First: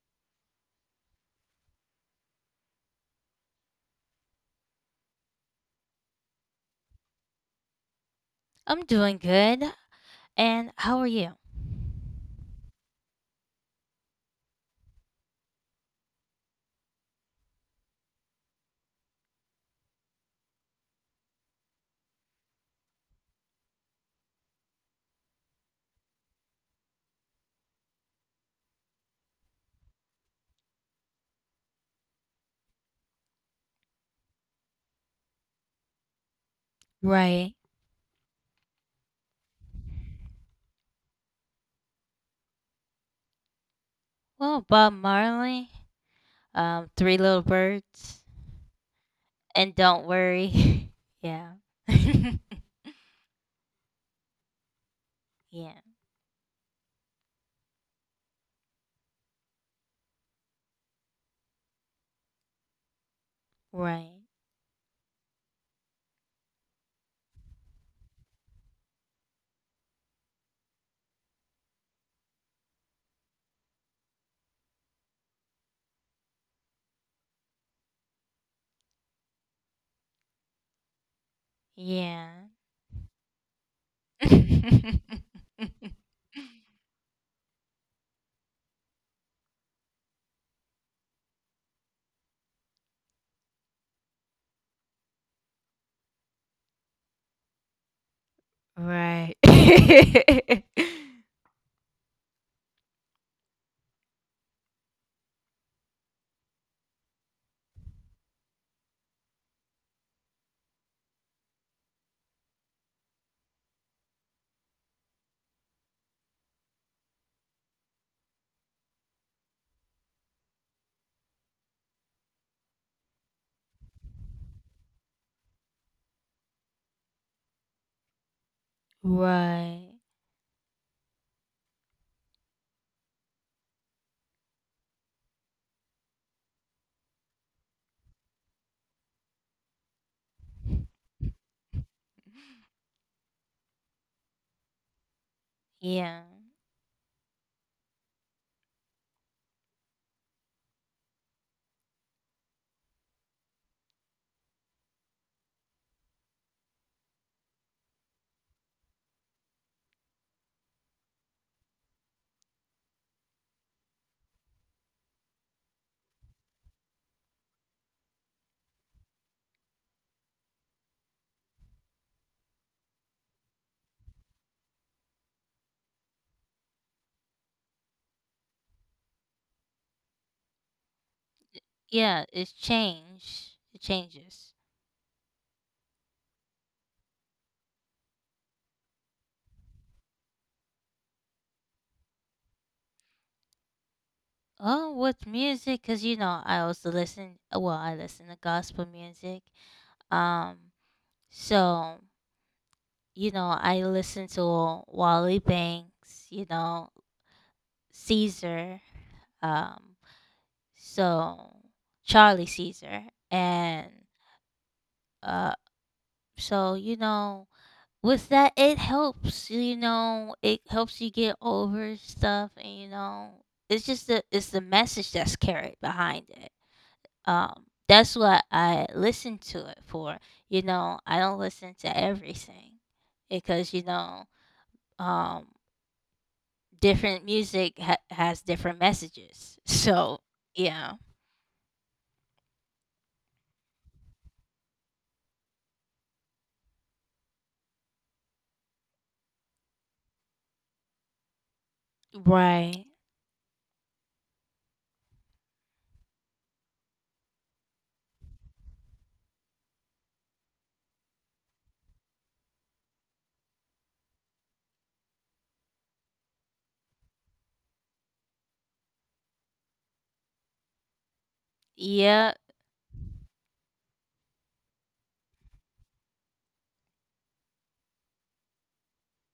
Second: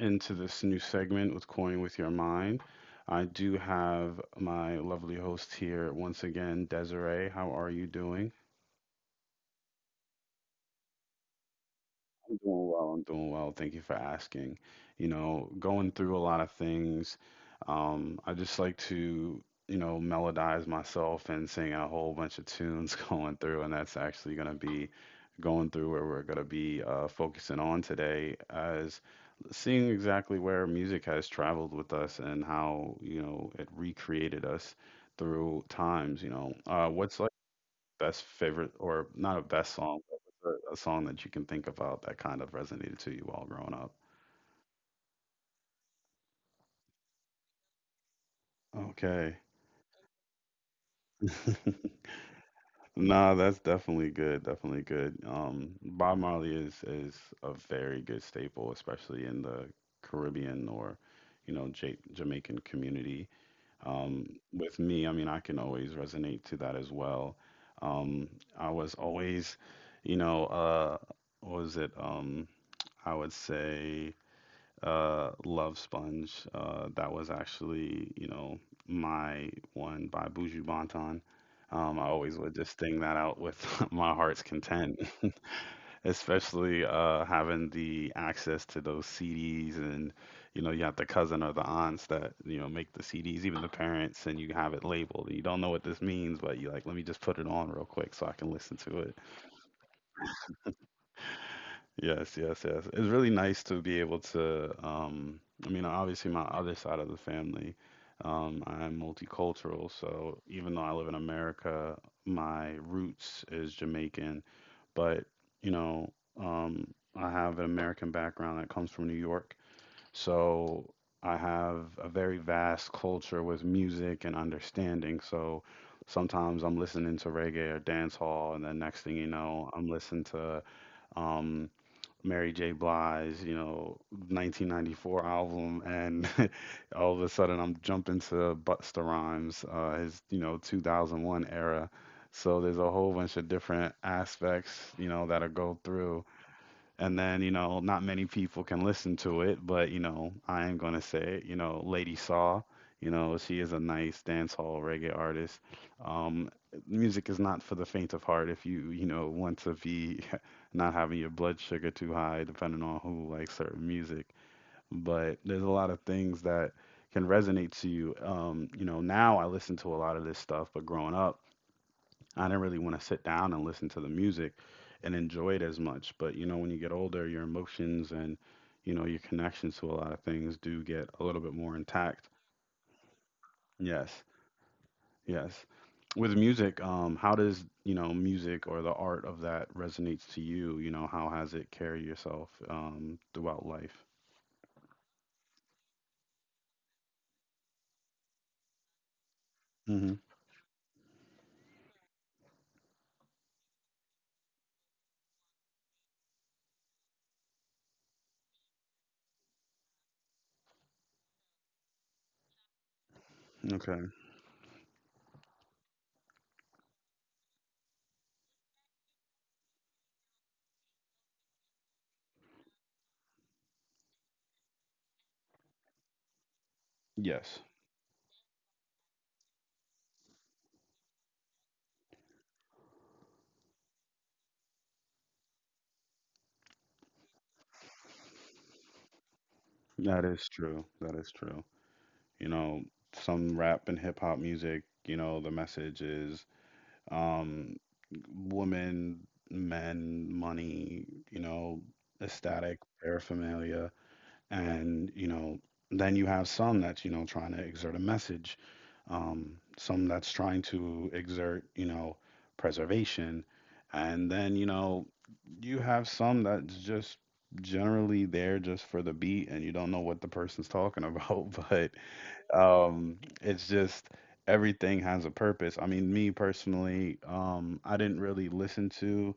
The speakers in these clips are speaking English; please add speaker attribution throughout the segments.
Speaker 1: into this new segment with Coin with Your Mind. I do have my lovely host here once again, Desiree. How are you doing?
Speaker 2: I'm doing good. And how are you?
Speaker 1: I'm doing well. I'm doing well. Thank you for asking. You know, going through a lot of things. I just like to, you know, melodize myself and sing a whole bunch of tunes going through, and that's actually going to be going through where we're going to be focusing on today as seeing exactly where music has traveled with us and how, you know, it recreated us through times, you know. What's
Speaker 2: Right.
Speaker 1: best favorite or not a best song, but a song that you can think about that kind of resonated to you while growing up?
Speaker 2: Well, Bob Marley, Three Little Birds,
Speaker 1: Okay.
Speaker 2: and Don't Worry. Yeah.
Speaker 1: Nah, that's definitely good. Definitely good.
Speaker 2: Yeah.
Speaker 1: Bob Marley is a very good staple, especially in the Caribbean or, you know, J Jamaican community.
Speaker 2: Right.
Speaker 1: With me, I mean, I can always resonate to that as well. Um, I was always, you know, what was it? I would say Love Sponge. That was actually, you know, my one by Buju Banton. I
Speaker 2: Yeah.
Speaker 1: always would just sting that out with my heart's content, especially having the access to those CDs and, you know, you have the cousin or the aunts that, you know, make the CDs, even the parents, and you have it labeled. And you don't know what this means, but you like, let me just put it on real quick so I can listen to it.
Speaker 2: Right.
Speaker 1: Yes, yes, yes. It's really nice to be able to, I mean, obviously my other side of the family, I'm multicultural, so even though I live in America, my roots is Jamaican, but you know, I have an American background that comes from New York, so I have a very vast culture with music and understanding. So sometimes I'm listening to reggae or dance hall, and then next thing you know, I'm
Speaker 2: Right.
Speaker 1: listening to. um Mary J. Blige, you know, 1994 album, and all of a sudden I'm jumping to Busta Rhymes, his, you know, 2001 era. So there's a whole bunch of different aspects, you know, that'll go through.
Speaker 2: Yeah.
Speaker 1: And then, you know, not many people can listen to it, but you know, I am going to say it. You know, Lady Saw, you know, she is a nice dancehall reggae artist. um Music is not for the faint of heart if you, you know, want to be not having your blood sugar too high depending on who likes certain music. But there's a lot of things that can resonate to you. You know, now I listen to a lot of this stuff, but growing up I didn't really want to sit down and listen to the music and enjoy it as much. But you know, when you get older, your emotions and, you know, your connections to a lot of things do get a little bit more
Speaker 2: Yeah,
Speaker 1: intact.
Speaker 2: it's changed. It
Speaker 1: Yes,
Speaker 2: changes.
Speaker 1: yes. With music, how does, you know, music or the art of that resonates to you? You know, how has it carry yourself, throughout life?
Speaker 2: Oh, with music, because you know, I also listen, well, I listen to gospel music.
Speaker 1: Hmm.
Speaker 2: Um, so you know, I listen to Wally Banks, you know, Caesar, um, so Charlie Caesar, and
Speaker 1: Okay.
Speaker 2: uh, so you know, with that, it helps. You know, it helps you get over stuff, and you know, it's just the it's the message that's carried behind it.
Speaker 1: Yes,
Speaker 2: That's what I listen to it for. You know, I don't listen to everything because you know um different music has different messages. So
Speaker 1: that is true.
Speaker 2: yeah,
Speaker 1: That is true. You know, some rap and hip hop music. You know, the message is, um, women, men, money, you know, ecstatic
Speaker 2: right,
Speaker 1: paraphernalia, and you know, then you have some that's, you know, trying to exert a message, um, some that's trying to exert, you know, preservation, and then, you know, you have some that's just generally there just for the beat and you don't know what the person's talking about but
Speaker 2: yeah,
Speaker 1: it's just everything has a purpose. I mean, me personally, I didn't really listen to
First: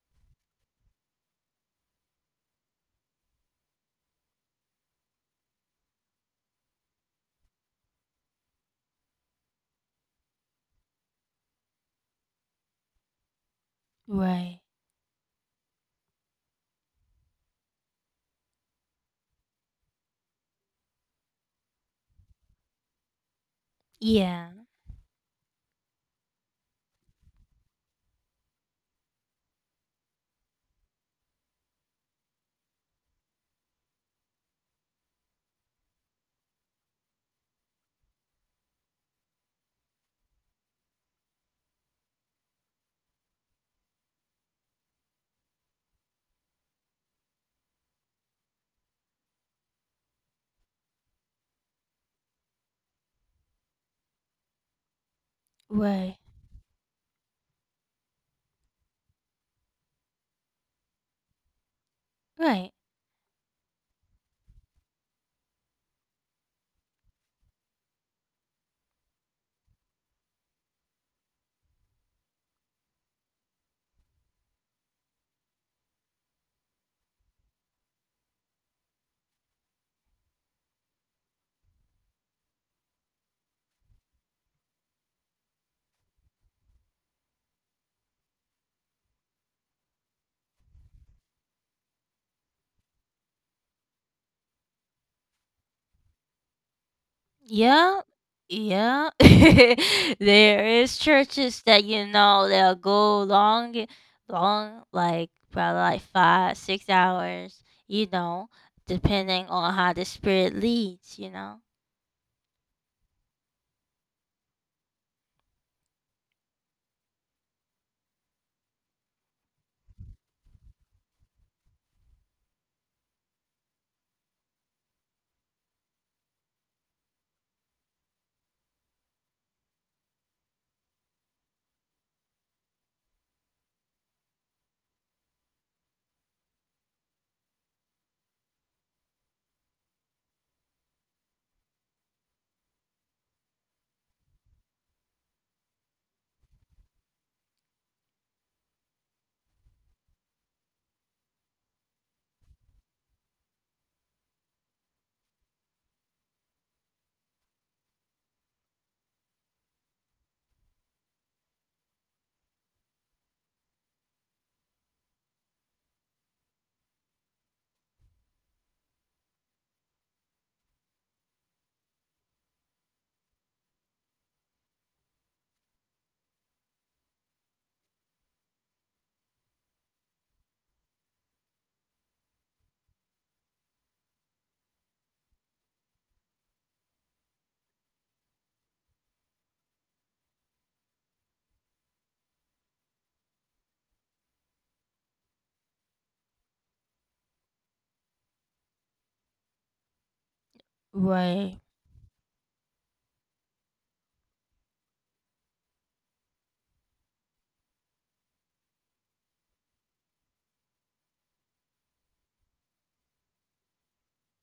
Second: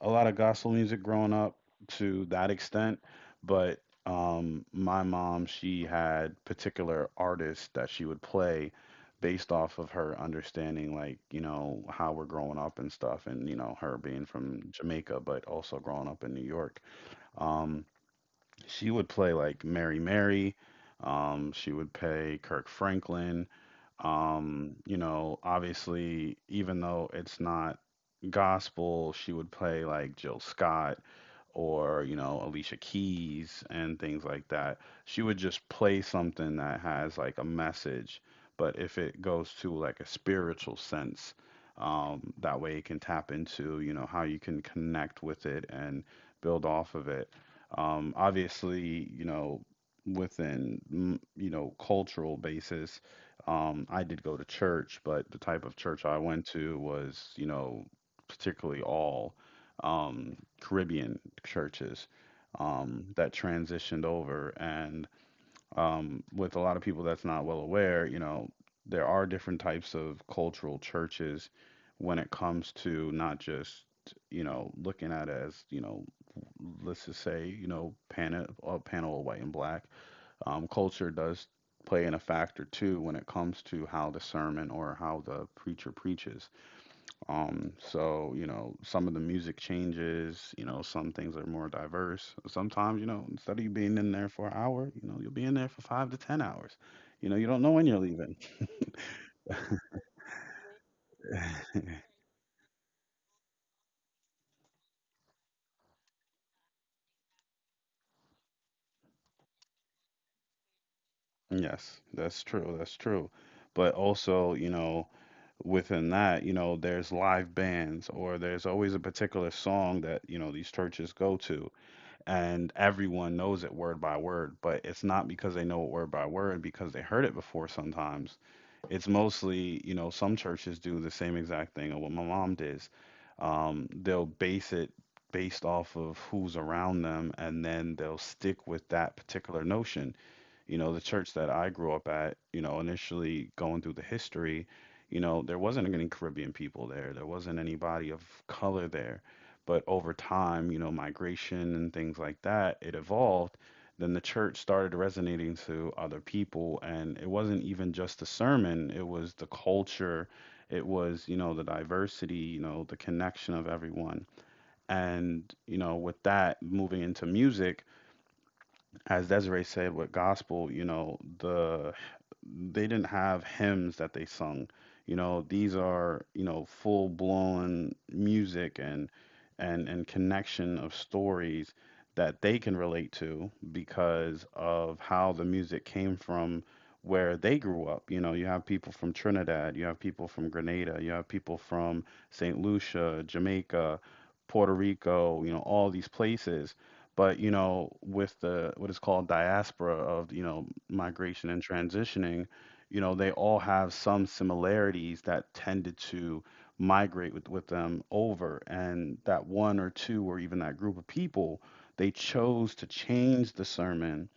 Speaker 1: a lot of gospel music growing up to that extent, but my mom, she had particular artists that she would play based off of her understanding, like, you know, how we're growing up and stuff, and, you know, her being
Speaker 2: right,
Speaker 1: from Jamaica, but also growing up in New York. Um, she would play like Mary Mary. She would play Kirk Franklin.
Speaker 2: yeah,
Speaker 1: You know, obviously, even though it's not gospel, she would play like Jill Scott or, you know, Alicia Keys and things like that. She would just play something that has like a message, but if it goes to like a spiritual sense, that way it can tap into, you know, how you can connect with it and build off of it. Obviously, you know, within you know, cultural basis. I did go to church, but the type of church
Speaker 2: right,
Speaker 1: I went to was, you know, particularly all um, Caribbean churches,
Speaker 2: right,
Speaker 1: that transitioned over. And with a lot of people that's not well aware, you know, there are different types of cultural churches when it comes to not just, you know, looking at it as, you know, let's just say, you know, panel, panel of white and black. Culture does play in a factor too when it comes to how the sermon or how the preacher preaches. So, you know, some of the music changes, you know, some things are more diverse. Sometimes, you know, instead of you being in there for an hour, you know, you'll be in there for five to 10 hours. You know, you don't know when
Speaker 2: yeah,
Speaker 1: you're leaving.
Speaker 2: yeah. There is churches that, you know, they'll go long long like probably like 5-6 hours, you know, depending on how the spirit leads, you know.
Speaker 1: Yes, that's true. That's true. But also, you know, within that, you know, there's live bands or there's always a particular song that, you know, these churches go to. And everyone knows it word by word, but it's not because they know it word by word because they heard it before sometimes. It's mostly, you know, some churches do the same exact thing of what my mom does. They'll base it based off of who's around them and then they'll stick with that particular notion. You know, the church that I grew up at, you know, initially going through the history, you know, there wasn't any Caribbean people there. There wasn't anybody of color there. But over time, you know, migration and things like that, it evolved. Then the church started resonating to other people. And it wasn't even just the sermon, it was the culture, it was, you know, the diversity, you know, the connection of everyone, and you know, with that moving into music, as Desiree said, with gospel, you know, they didn't have hymns that they sung. You know, these are, you know, full blown music, and and connection of stories that they can relate to because of how the music came from where they grew up. You know, you have people from Trinidad, you have people from Grenada, you have people from St. Lucia, Jamaica, Puerto Rico, you know, all these places. But you know, with the, what is called, diaspora of, you know, migration
Speaker 2: Right.
Speaker 1: and transitioning, you know, they all have some similarities that tended to migrate with them over, and that one or two or even that group of people, they chose to change the sermon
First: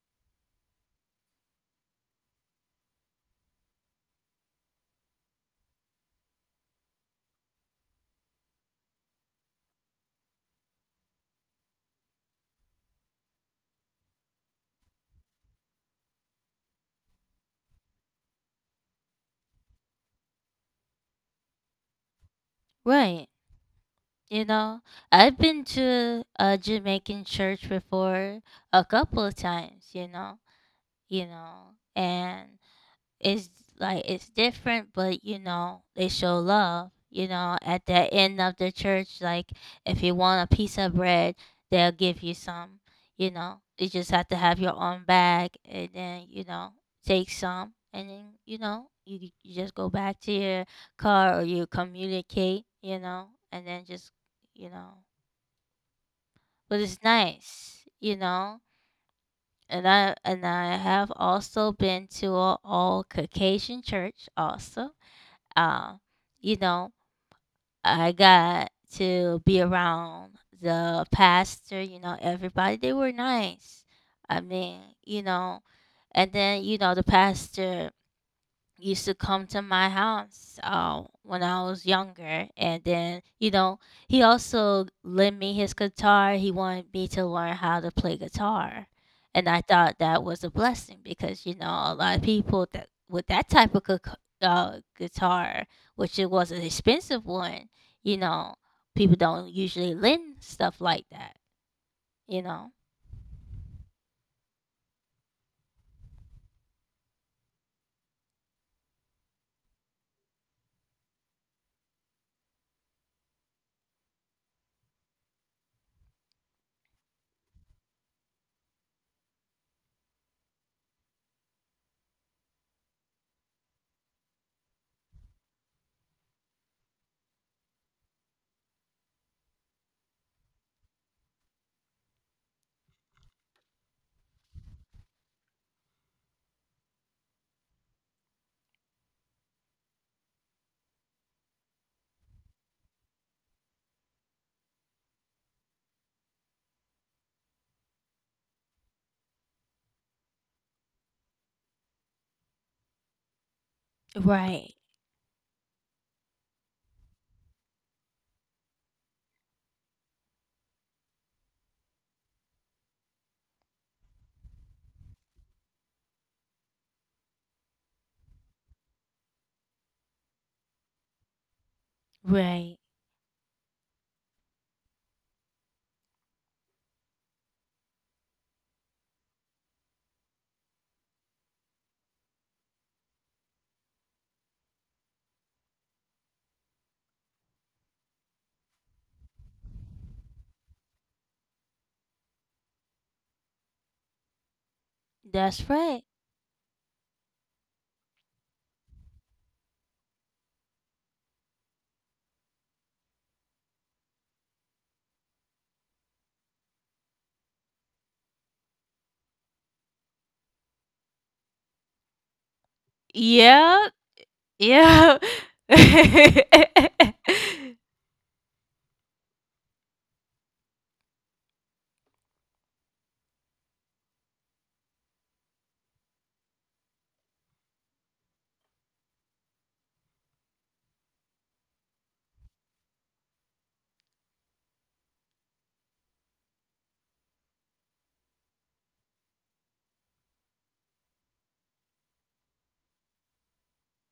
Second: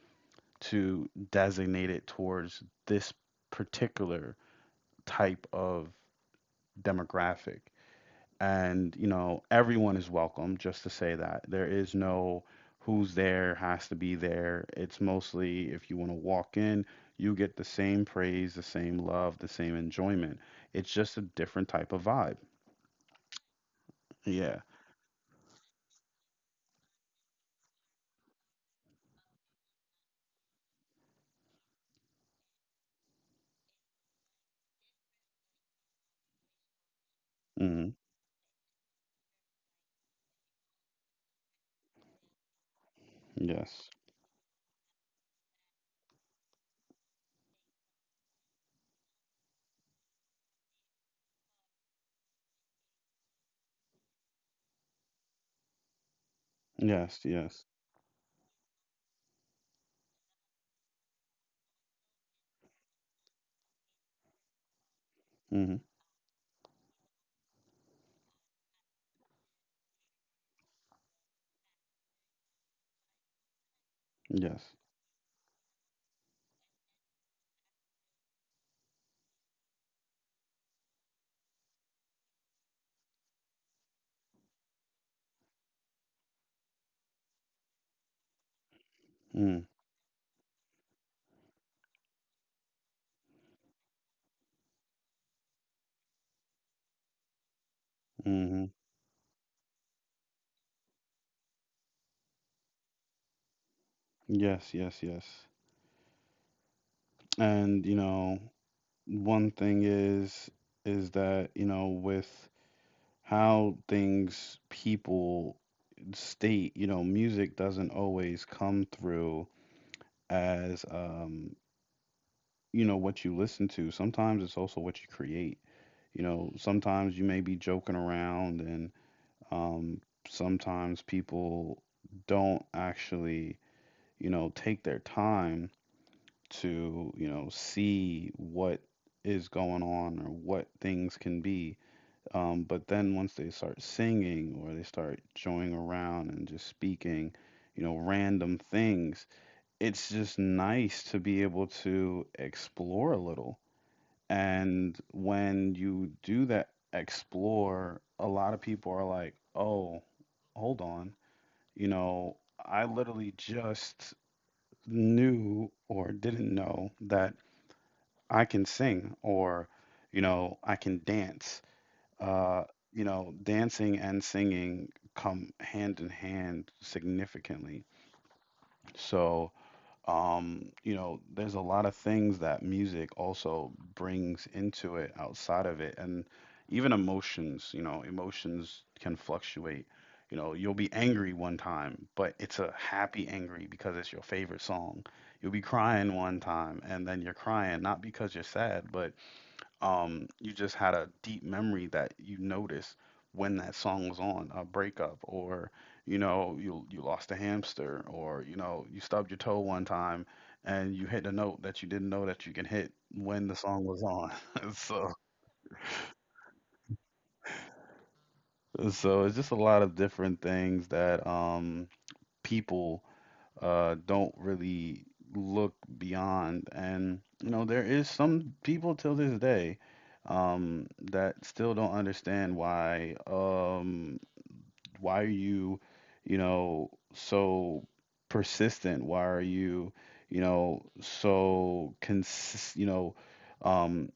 Speaker 1: to designate it towards this particular type of demographic. And you know, everyone is welcome. Just to say that there is no who's there has to be there. It's mostly if you want to walk in, you get the same praise, the same love, the same enjoyment. It's just a different type of vibe.
Speaker 2: Right. You
Speaker 1: Yeah.
Speaker 2: know, I've been to a Jamaican church before a couple of times, you know, and it's like it's different, but you know they show love, you know, at
Speaker 1: Hmm.
Speaker 2: the end of the church. Like, if you want a piece of bread, they'll give you some. You know,
Speaker 1: Yes,
Speaker 2: you just have to have your own bag, and then, you know, take some, and then, you know, you just go back to your car, or you communicate, you know, and then just, you know, but it's
Speaker 1: yes, yes.
Speaker 2: nice, you know. And I have also been to a all Caucasian church also.
Speaker 1: Hmm.
Speaker 2: Um, you know, I got to be around the pastor, you know, everybody. They were nice. I
Speaker 1: Yes.
Speaker 2: mean, you know, and then, you know, the pastor used to come to my house when I was younger. And then, you know, he also lent me his guitar. He wanted me to learn how to play guitar. And I
Speaker 1: Mm.
Speaker 2: thought that was a blessing because, you know, a lot of people that with that type of guitar, which it was an expensive one, you know,
Speaker 1: Hmm.
Speaker 2: people don't usually lend stuff like that, you know.
Speaker 1: Yes, yes, yes. And you know, one thing is that you know, with how things people state, you know, music doesn't always come through as, you know, what you listen to. Sometimes it's also what you create. You know, sometimes you may be joking around and, um sometimes people don't actually, you know, take their time to, you know, see what is going on or what things can be. But then once they start singing or they start showing around and just speaking, you know, random things, it's just nice to be able to explore a little.
Speaker 2: Right,
Speaker 1: And when you do that, explore, a lot of people are like, oh, hold on. You know, I literally just knew or didn't know that I can sing or, you know, I can dance, uh,
Speaker 2: right.
Speaker 1: you know, dancing and singing come hand in hand significantly. So, you know, there's a lot of things that music also brings into it outside of it. And even emotions, you know, emotions can fluctuate. You know, you'll be angry one time, but it's a happy angry because it's your favorite song. You'll be
Speaker 2: That's right.
Speaker 1: crying one time, and then you're crying not because you're sad, but you just had a deep memory that you noticed when that song was on, a breakup, or you know, you lost a hamster, or you know, you stubbed your toe one time and you hit a note that you didn't know that you can hit when the song
Speaker 2: Yeah,
Speaker 1: was on. so
Speaker 2: yeah. That
Speaker 1: so it's just a lot of different things that people don't really look beyond. And, you know, there is some people till this day, that still don't understand why are you, you know, so persistent? Why are you, you know, so cons? You know, um,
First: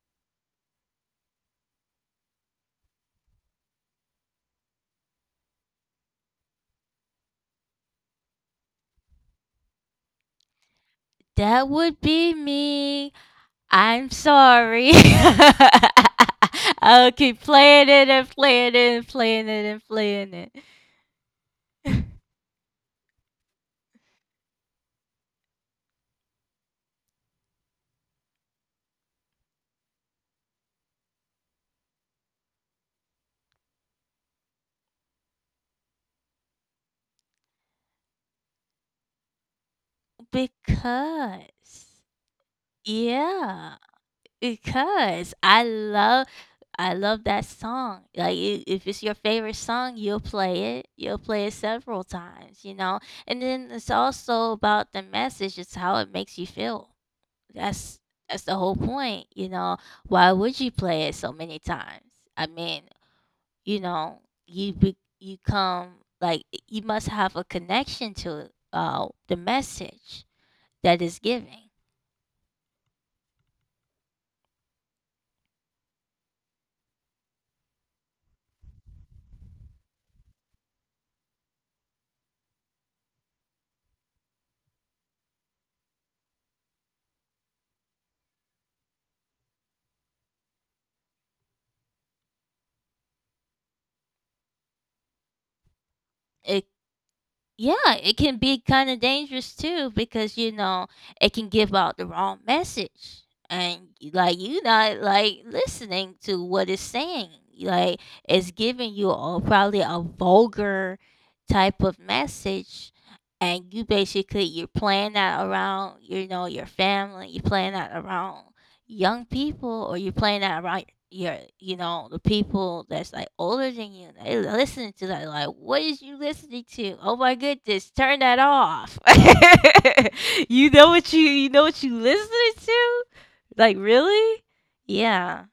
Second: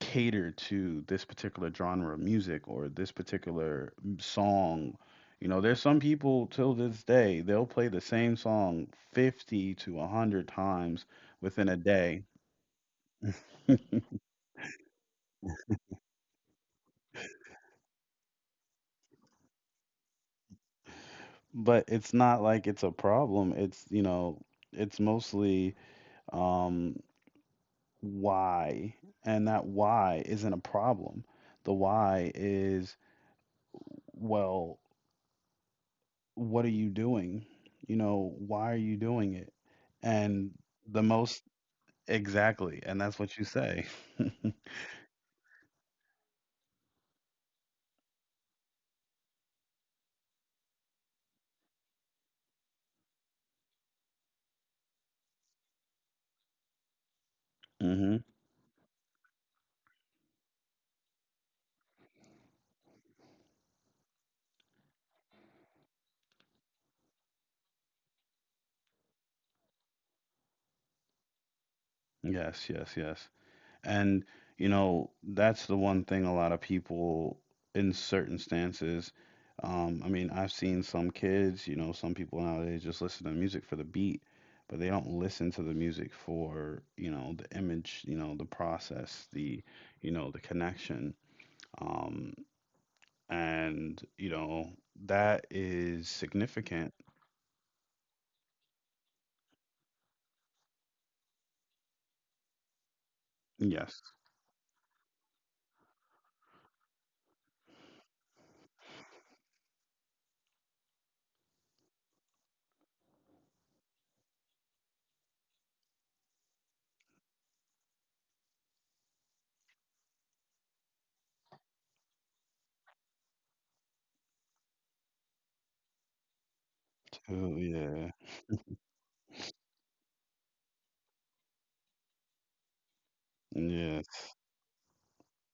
Speaker 1: cater to this particular genre of music or this particular song. You know, there's some people till this day, they'll play the same song 50 to 100 times within a
Speaker 2: would
Speaker 1: day,
Speaker 2: be me. I'm sorry. I'll keep playing it and playing it and playing it and playing it.
Speaker 1: but it's not like it's a problem. It's, you know, it's mostly um, why, and that why isn't a problem. The why is, well, what are you doing? You know, why are you doing it? And the
Speaker 2: because
Speaker 1: most Exactly, and that's what you
Speaker 2: yeah,
Speaker 1: say.
Speaker 2: because I love that song. Like, if it's your favorite song, you'll play it. You'll play it several times, you know. And then it's also about the message, it's how it makes you feel. That's
Speaker 1: Mhm.
Speaker 2: that's the whole point, you know. Why would you play it so many times? I mean, you know, you be, you come like you must have a connection to the message that is giving.
Speaker 1: Yes, yes, yes. And you know, that's the one thing a lot of people in certain stances, I mean, I've seen some kids, you know, some people nowadays just listen to music for the beat, but they don't listen to the music for, you know, the image, you know, the process, the, you know, the connection. Um, and you know, that is
Speaker 2: It.
Speaker 1: significant.
Speaker 2: Yeah, it can be kind of dangerous too, because you know it can give out the wrong message, and
Speaker 1: Yes.
Speaker 2: like you not like listening to what it's saying. Like, it's giving you a, probably a vulgar type of message, and you basically you're playing that around, you know, your family, you're playing that around young people, or you're playing that around your, you know, the people that's like older than you. They listening to that, like, what is you listening to? Oh my
Speaker 1: Oh,
Speaker 2: goodness,
Speaker 1: yeah.
Speaker 2: turn that off. You know what you know what you listening to, like,
Speaker 1: Yeah.
Speaker 2: really. Yeah.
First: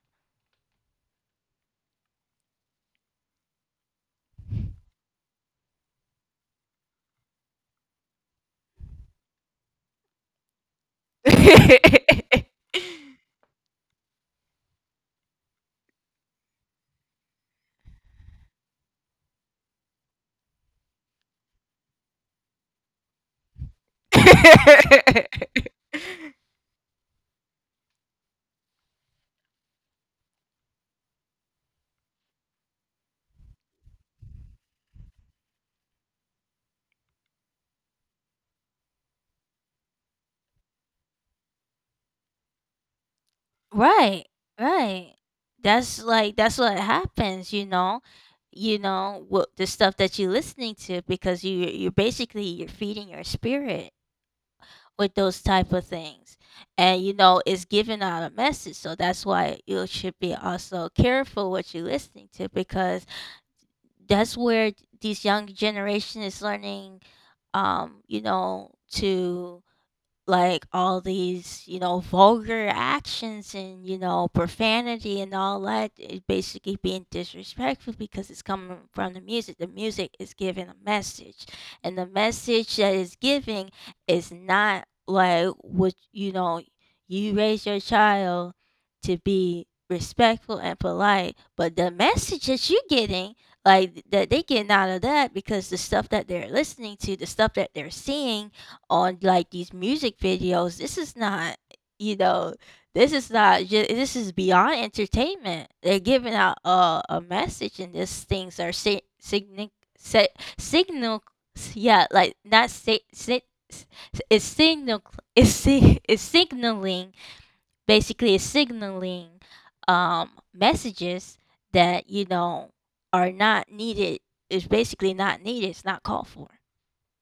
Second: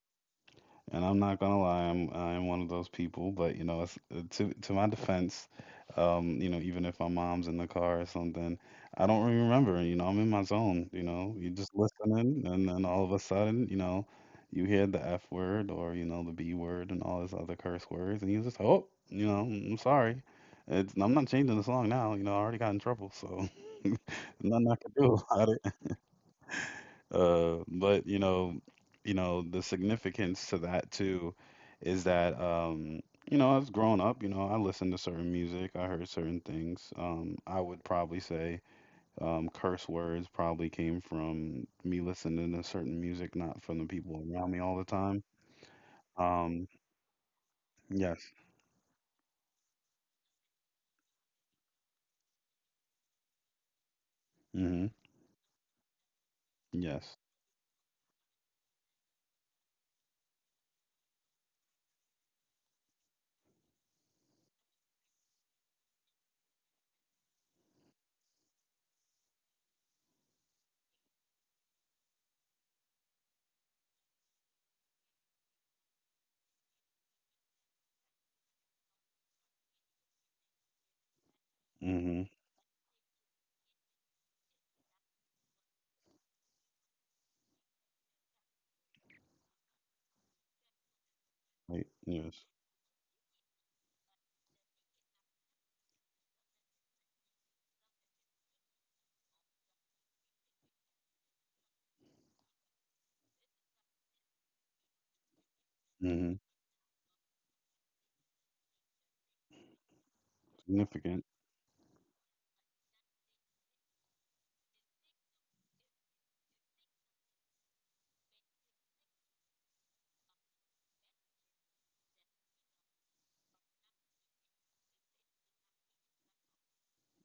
Speaker 1: And I'm not gonna lie, I'm one of those people. But you know, it's, to my defense, you know, even if my mom's in the car or something, I don't really remember. You know, I'm in my zone. You know, you're just listening, and then all of a sudden, you know, you hear the F word or you know the B word and all these other curse words, and you just oh, you know, I'm sorry. It's, I'm not changing the song now. You know, I already got in trouble, so nothing I can do about but you know, the significance to that too is that you know, I as growing up, you know, I listened to certain music, I heard certain things. I would probably say curse words probably came from me listening to certain music, not from the people
Speaker 2: Right.
Speaker 1: around me all the
Speaker 2: Right.
Speaker 1: time.
Speaker 2: That's like that's
Speaker 1: Um,
Speaker 2: what happens, you know.
Speaker 1: yes.
Speaker 2: You know what, the stuff that you're listening to, because you, you're basically you're feeding your spirit
Speaker 1: Mm-hmm.
Speaker 2: with those type of things. And you
Speaker 1: Yes.
Speaker 2: know it's giving out a message. So that's why you should be also careful what you're listening to, because that's where these young generation is learning, you know, to, like, all these, you know, vulgar actions, and, you know, profanity, and all that is basically being disrespectful, because it's coming from the music. The music is giving a message, and the
Speaker 1: Mm-hmm.
Speaker 2: message that is giving is not like what, you know, you raise your child to be respectful and polite. But
Speaker 1: Right.
Speaker 2: the
Speaker 1: Yes.
Speaker 2: message that you're getting, like, that they getting out of that, because the stuff that they're listening to, the stuff that they're seeing on, like, these music videos. This is not, you know, this is not just, this is beyond entertainment. They're
Speaker 1: Mm-hmm.
Speaker 2: giving out a message, and these things are si-
Speaker 1: Significant.
Speaker 2: signal, yeah, like not s- it's signal, it's, it's signaling, basically it's signaling messages that, you know, are not needed. It's basically not needed. It's not called for.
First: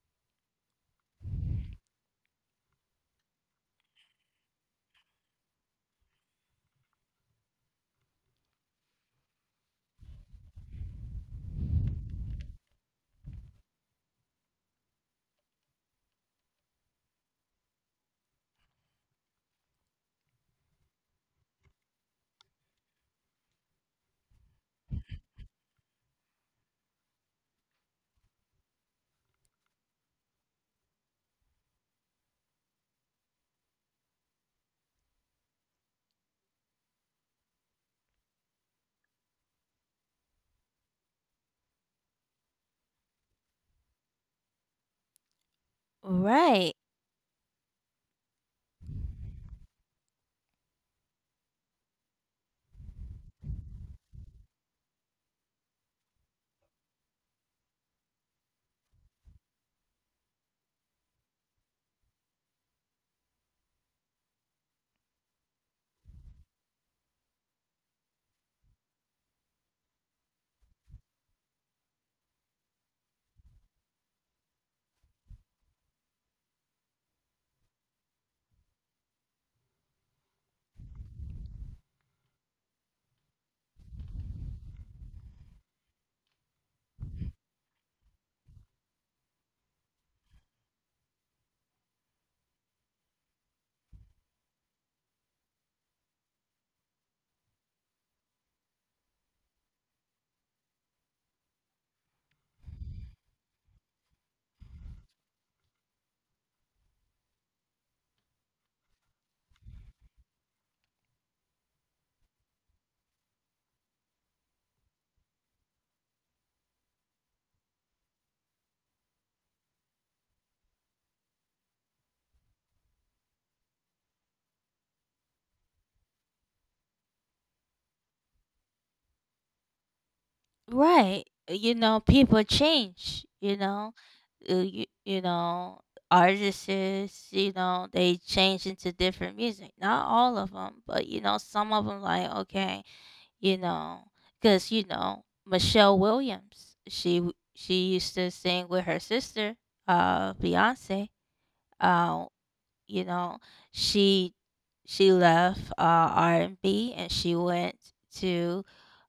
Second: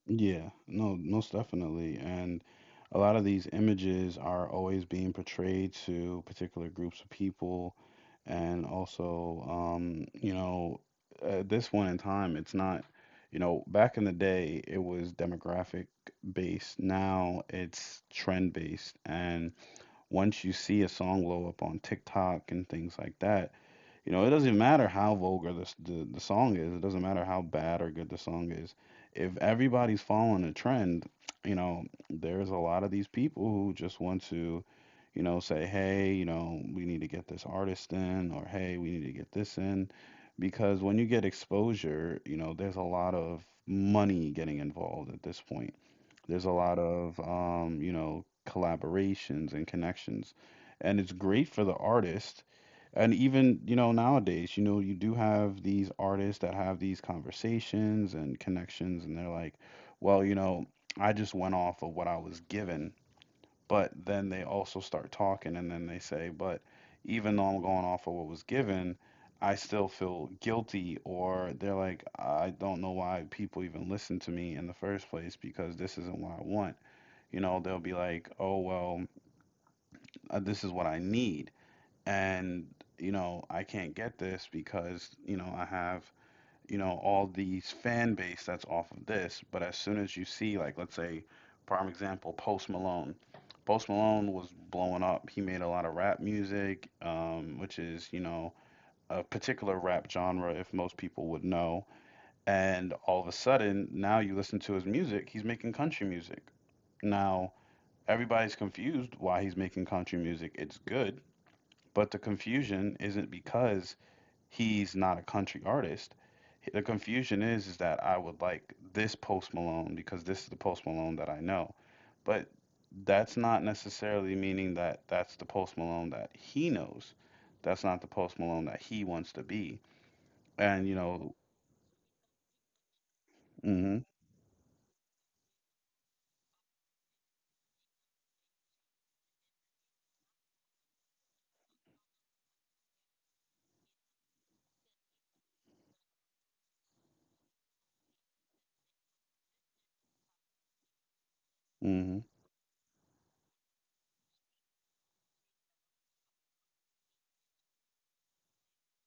Speaker 1: Yeah, no, most definitely. And a lot of these images are always being portrayed to particular groups of people. And also, you know, at this one in time, it's not, you know, back in the day, it was demographic based. Now it's trend based. And once you see a song blow up on TikTok and things like that, you know, it doesn't matter how vulgar the, the song is. It doesn't matter how bad or good the song is. If everybody's following a trend, you know, there's a lot of these people who just want to, you know, say, hey, you know, we need to get this artist in, or hey, we need to get this in, because when you get exposure, you know, there's a lot of money getting involved at this point. There's a
Speaker 2: Right.
Speaker 1: lot of you know, collaborations and connections. And it's great for the artist. And even, you know, nowadays, you know, you do have these artists that have these conversations and connections and they're like, well, you know, I just went off of what I was given but then they also start talking, and then they say, but even though I'm going off of what was given, I still feel guilty, or they're like, I don't know why people even listen to me in the first place because this isn't what I want. You know, they'll be like, oh, well, this is what I need. And, you know, I can't get this because, you know, I have you know, all these fan base that's off of this. But as soon as you see, like, let's say, prime example, Post Malone. Post Malone was blowing up. He made a lot of rap music, which is, you know, a particular rap genre, if most people would know. And all of a sudden, now you listen to his music, he's making country music. Now, everybody's confused why he's making country music. It's good, but the confusion isn't because he's not a country artist. The confusion is that I would like this Post Malone because this is the Post Malone that I know. But that's not necessarily meaning that that's the Post Malone that he knows. That's not the Post Malone that he wants to be. And you
Speaker 2: Right.
Speaker 1: know,
Speaker 2: You know, people change, you know.
Speaker 1: mhm,
Speaker 2: You, you know, artists, you know, they change into different music. Not all of them, but you know, some of them, like, okay, you know, cuz you know, Michelle Williams, she used to sing with her sister, Beyonce. Uh,
Speaker 1: mhm,
Speaker 2: you know, she she left R&B and B, and she went to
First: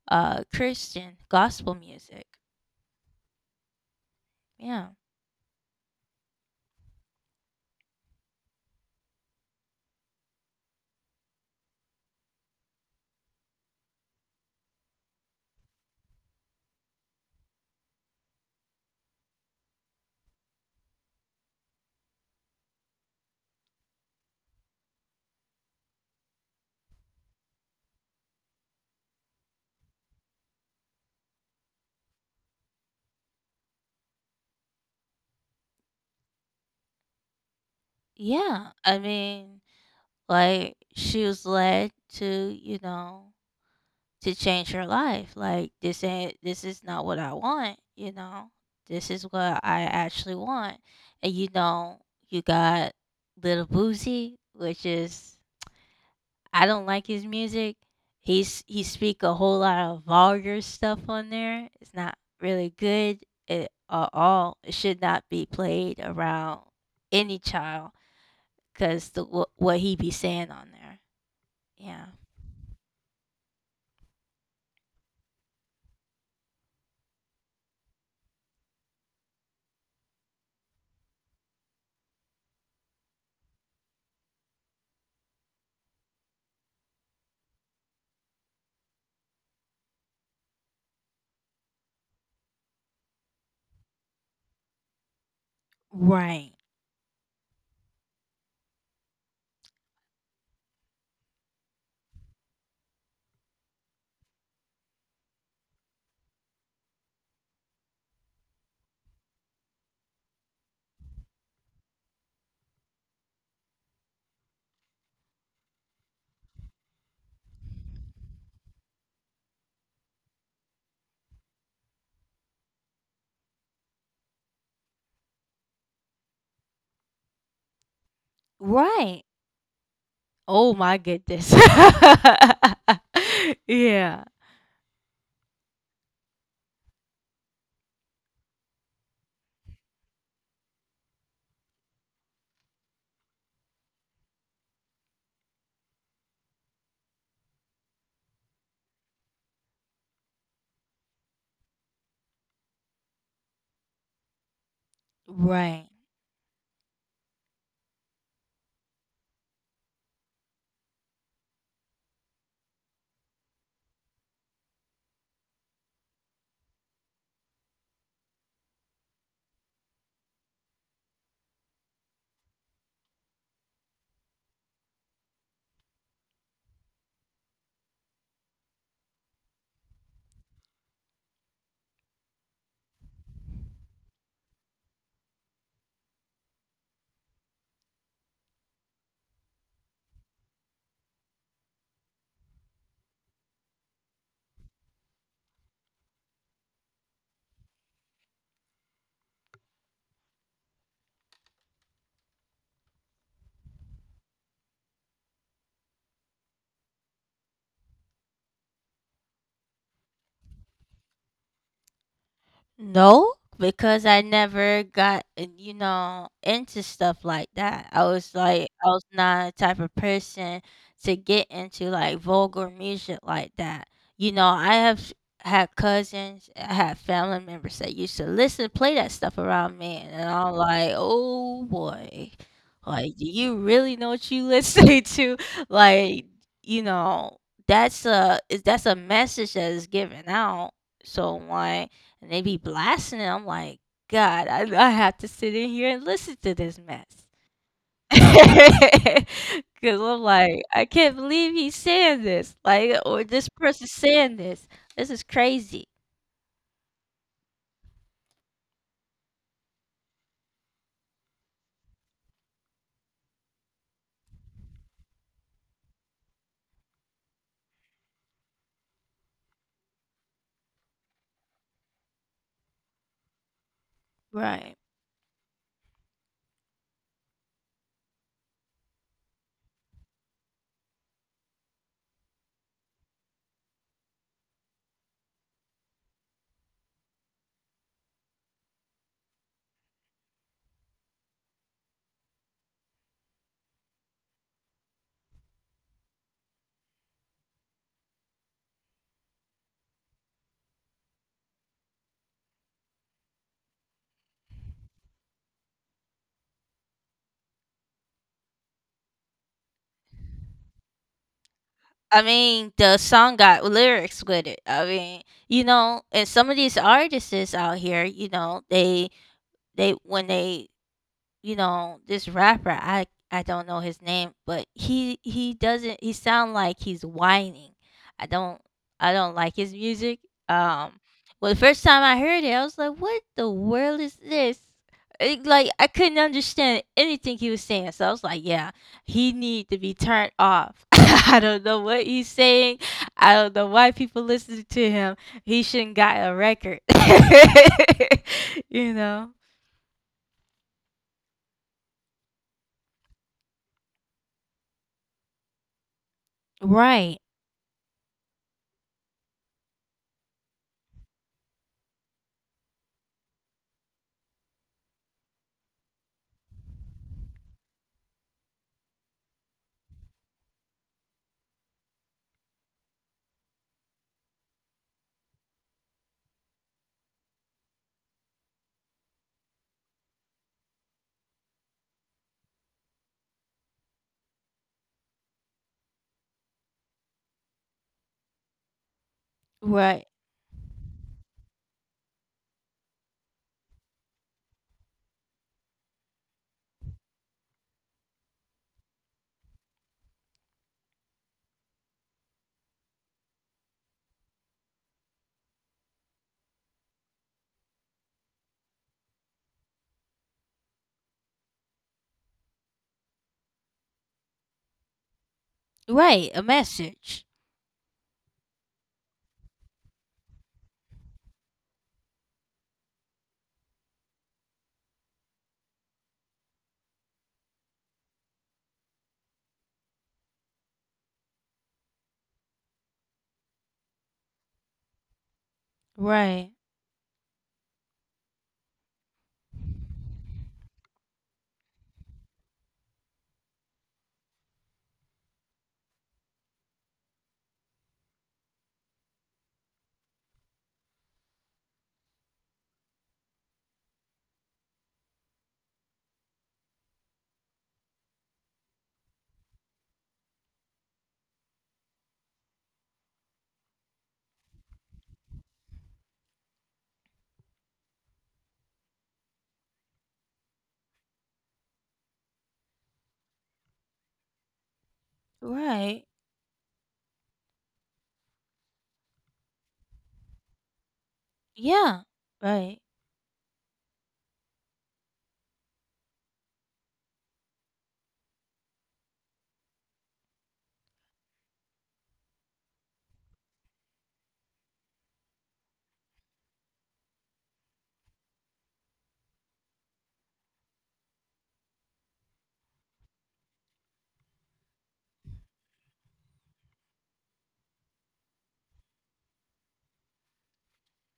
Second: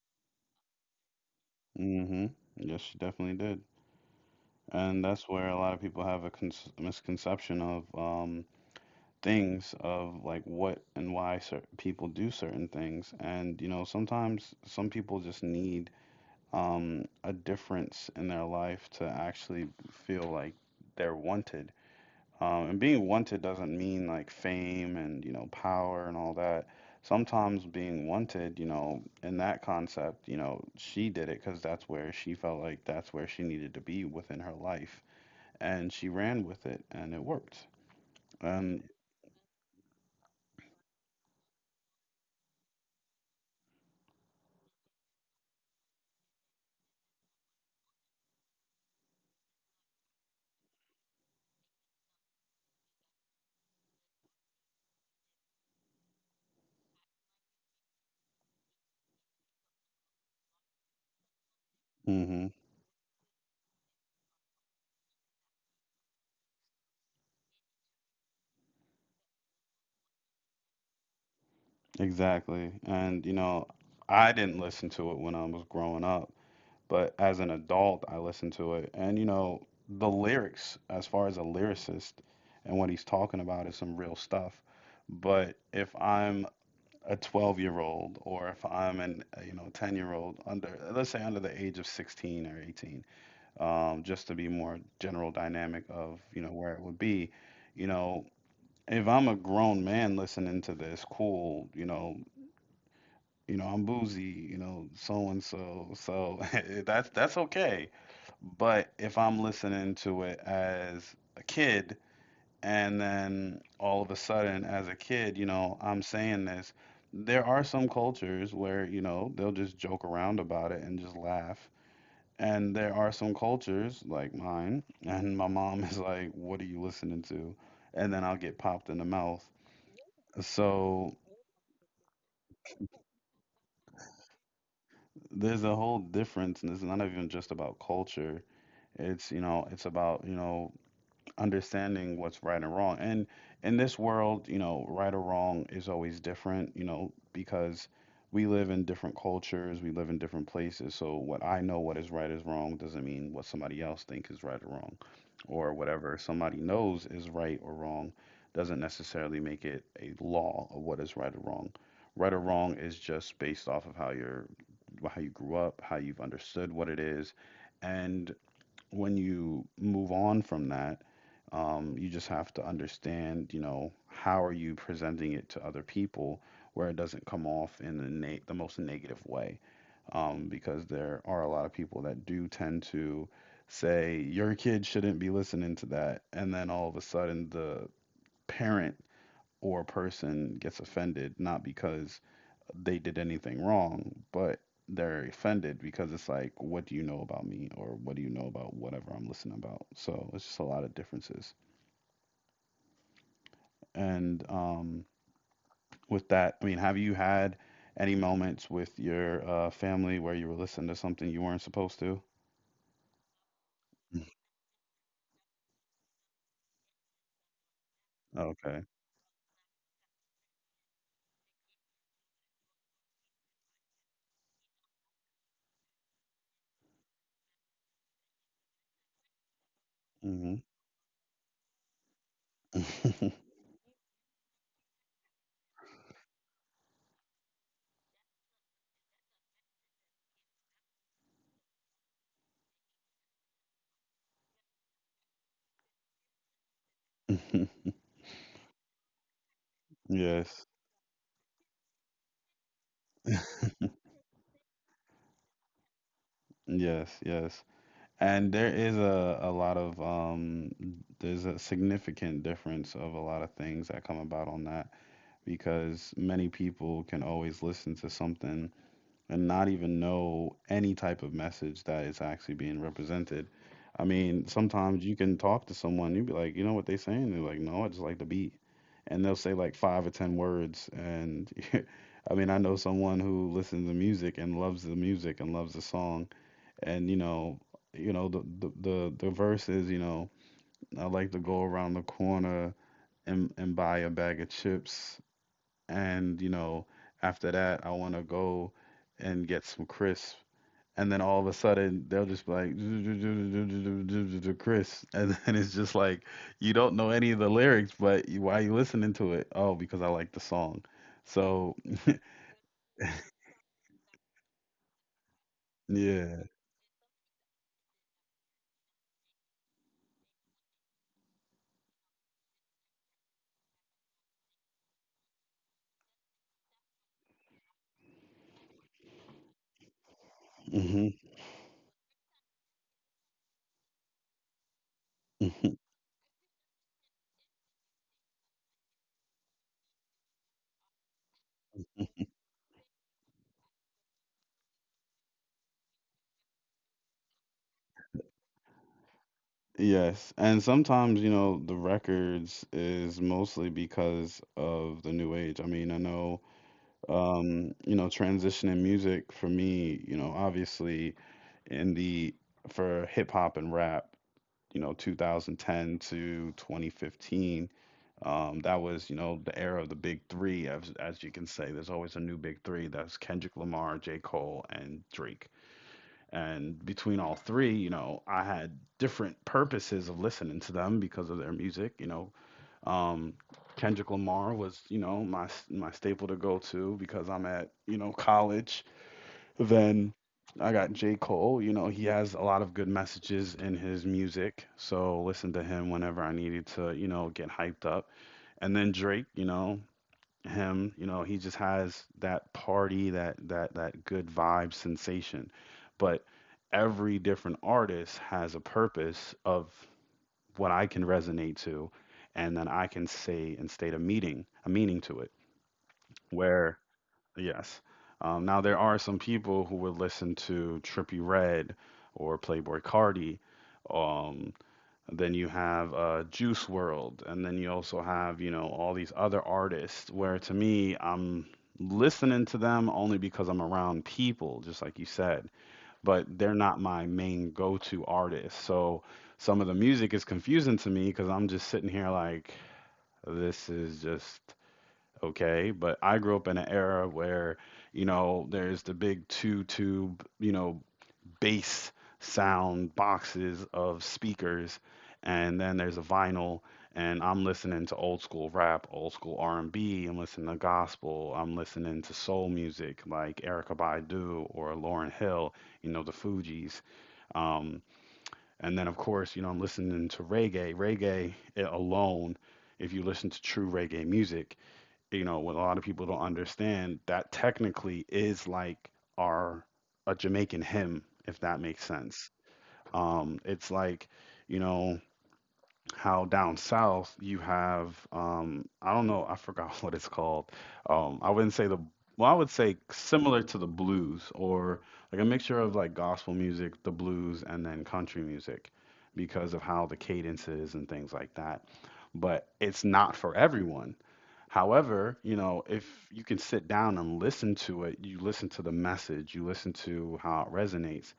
Speaker 2: Christian gospel music.
Speaker 1: mhm. Yes, she definitely did.
Speaker 2: Yeah.
Speaker 1: And that's where a lot of people have a con misconception of things of like what and why cer people do certain things. And, you know, sometimes some people just need a difference in their life to actually feel like they're wanted. And being wanted doesn't mean like fame and, you know, power and all that. Sometimes being wanted, you know, in that concept, you know, she did it because that's where she felt like that's where she needed to be within her life. And she ran with it and it worked.
Speaker 2: Yeah.
Speaker 1: And,
Speaker 2: I mean, like she was led to, you know, to change her life. Like, this ain't this is not what I want, you know. This is what I actually want. And you know, you got Little Boozy, which is, I don't like his music. He speak a whole lot of vulgar stuff on there. It's not really good at all. It should not be played around any child, 'cause the what he be saying on there. Yeah.
Speaker 1: exactly. And, you know, I didn't listen to it when I was growing up, but as an adult, I listened to it. And, you know, the lyrics, as far as a lyricist and what he's talking about, is some real stuff. But if I'm a 12-year-old or if I'm an, you know, 10-year-old under, let's say under the age of 16 or 18, just to be more general dynamic of, you
Speaker 2: Right.
Speaker 1: know, where it would be, you know, if I'm a grown man listening to this, cool, you know, I'm boozy, you know, so and so. So that's okay. But if I'm listening to it as a kid and then all of a sudden as a kid, you know, I'm saying this, there are some cultures where, you know, they'll just joke around about it and just laugh. And there are some cultures like mine, and my mom is like, "What are you listening to?" And then I'll get popped in the
Speaker 2: Right.
Speaker 1: mouth.
Speaker 2: Oh my
Speaker 1: So
Speaker 2: goodness. Yeah.
Speaker 1: there's a whole difference and it's not even just about culture, it's you know it's about you know understanding what's right and wrong. And in this world, you know, right or wrong is always different, you know, because we live in different cultures, we live in different places. So what I know what is right is wrong doesn't mean what somebody else think is right or wrong, or
Speaker 2: Right.
Speaker 1: whatever somebody knows is right or wrong doesn't necessarily make it a law of what is right or wrong. Right or wrong is just based off of how you're how you grew up, how you've understood what it is, and when you move on from that, you just have to understand, you know, how are you presenting it to other people where it doesn't come off in the, the most negative way. Because there are a lot of people that do tend to say, your kid shouldn't be listening to that. And then all of a sudden, the parent or person gets offended, not because they did anything wrong, but they're offended because it's like, what do you know about me? Or what do you know about whatever I'm listening about? So it's just a lot of differences. And with that, I mean, have you had any moments with your family where you were listening to something you weren't supposed to?
Speaker 2: No, because I never got, you know, into stuff like that. I was like,
Speaker 1: Okay.
Speaker 2: I was not a type of person to get into like vulgar music like that. You know, I have had cousins, I had family members that used to listen, play that stuff around me, and I'm
Speaker 1: Hmm.
Speaker 2: like, oh boy, like, do you really know what you listening to? Like, you know, that's a message that is given out. So, like, and they be blasting it. I'm like, God, I have to sit in here and listen to this mess. Because I'm
Speaker 1: Yes,
Speaker 2: like, I can't believe he's saying this. Like, or this person's saying this. This is crazy.
Speaker 1: yes, yes. And there is a lot of there's a significant difference of a lot of things that come about on that. Because many people can always listen to something and not even know any type of message that is actually being represented. I mean,
Speaker 2: Right.
Speaker 1: sometimes you can talk to someone, you'd be like, you know what they saying? They're like, no, I just like the beat. And they'll say like five or ten words. And I mean, I know someone who listens to music and loves the music and loves the song. And you know the verse is, I like to go around the corner and buy a bag of chips. And after that I want to go and get some crisp. And then all of a sudden they'll just be like, chris. And then it's just like, you don't know any of the lyrics, but why are you listening to it? Oh, because I like the song. So
Speaker 2: I mean, the song got lyrics with it. I mean, you know, and
Speaker 1: yeah.
Speaker 2: some of these artists out here, you know, they when they you know this rapper I don't know his name, but he doesn't he sound like he's whining. I don't i don't like his music. um
Speaker 1: Hmm.
Speaker 2: well, the first time I heard it, I was like, what the world is this? Like, I couldn't understand anything he was saying, so I was like, yeah, he need to be turned off. I don't know what he's saying. I don't know why people listen to him. He shouldn't got a record. You know.
Speaker 1: Yes. And sometimes, you know, the records is mostly because of the new age. I mean I know
Speaker 2: Right.
Speaker 1: You know, transitioning music for me, you know, obviously in the for hip hop and rap, you know, 2010 to 2015, that was, you know, the era of the big three, as you can say. There's always a new big three. That's Kendrick Lamar, J. Cole, and Drake. And between all three, you know, I had different purposes of listening to them because of their music. Um, Kendrick Lamar was, you know, my staple to go to because I'm at, you know, college.
Speaker 2: Right,
Speaker 1: Then I got J. Cole. You know, he has a lot of good messages in his music, so listen to him whenever I needed to, you know, get hyped up. And then Drake, you know, him, you know, he just has that party, that good vibe sensation. But every different artist has a purpose of what I can resonate to, and then I can say and state a meaning to it.
Speaker 2: Right, a
Speaker 1: Where
Speaker 2: message.
Speaker 1: Yes. Now there are some people who would listen to Trippy Red or Playboy Cardi, um, then you have Juice World, and then you also have, you know, all these other artists, where to me, I'm listening to them only because I'm around people, just like you said. But
Speaker 2: Right.
Speaker 1: they're not my main go-to artist. So some of the music is confusing to me because I'm just sitting here like, this is just okay. But I grew up in an era where, you know, there's the big two tube, you know, bass sound boxes of speakers, and then there's a vinyl. And I'm listening to old school rap, old school R&B, I'm listening to gospel, I'm listening to soul music like Erica Baidu or Lauren Hill, you know, the Fugees. Um, and then, of course, you know, I'm listening to reggae. Reggae alone, if you listen to true reggae music, you know, what a lot of
Speaker 2: Right.
Speaker 1: people don't understand, that technically is like our a Jamaican hymn, if that makes
Speaker 2: Yeah.
Speaker 1: sense.
Speaker 2: Right.
Speaker 1: It's like, you know, how down south you have I don't know, I forgot what it's called. I wouldn't say the well, I would say similar to the blues, or like a mixture of like gospel music, the blues, and then country music, because of how the cadence is and things like that. But it's not for everyone. However, you know, if you can sit down and listen to it, you listen to the message, you listen to how it resonates.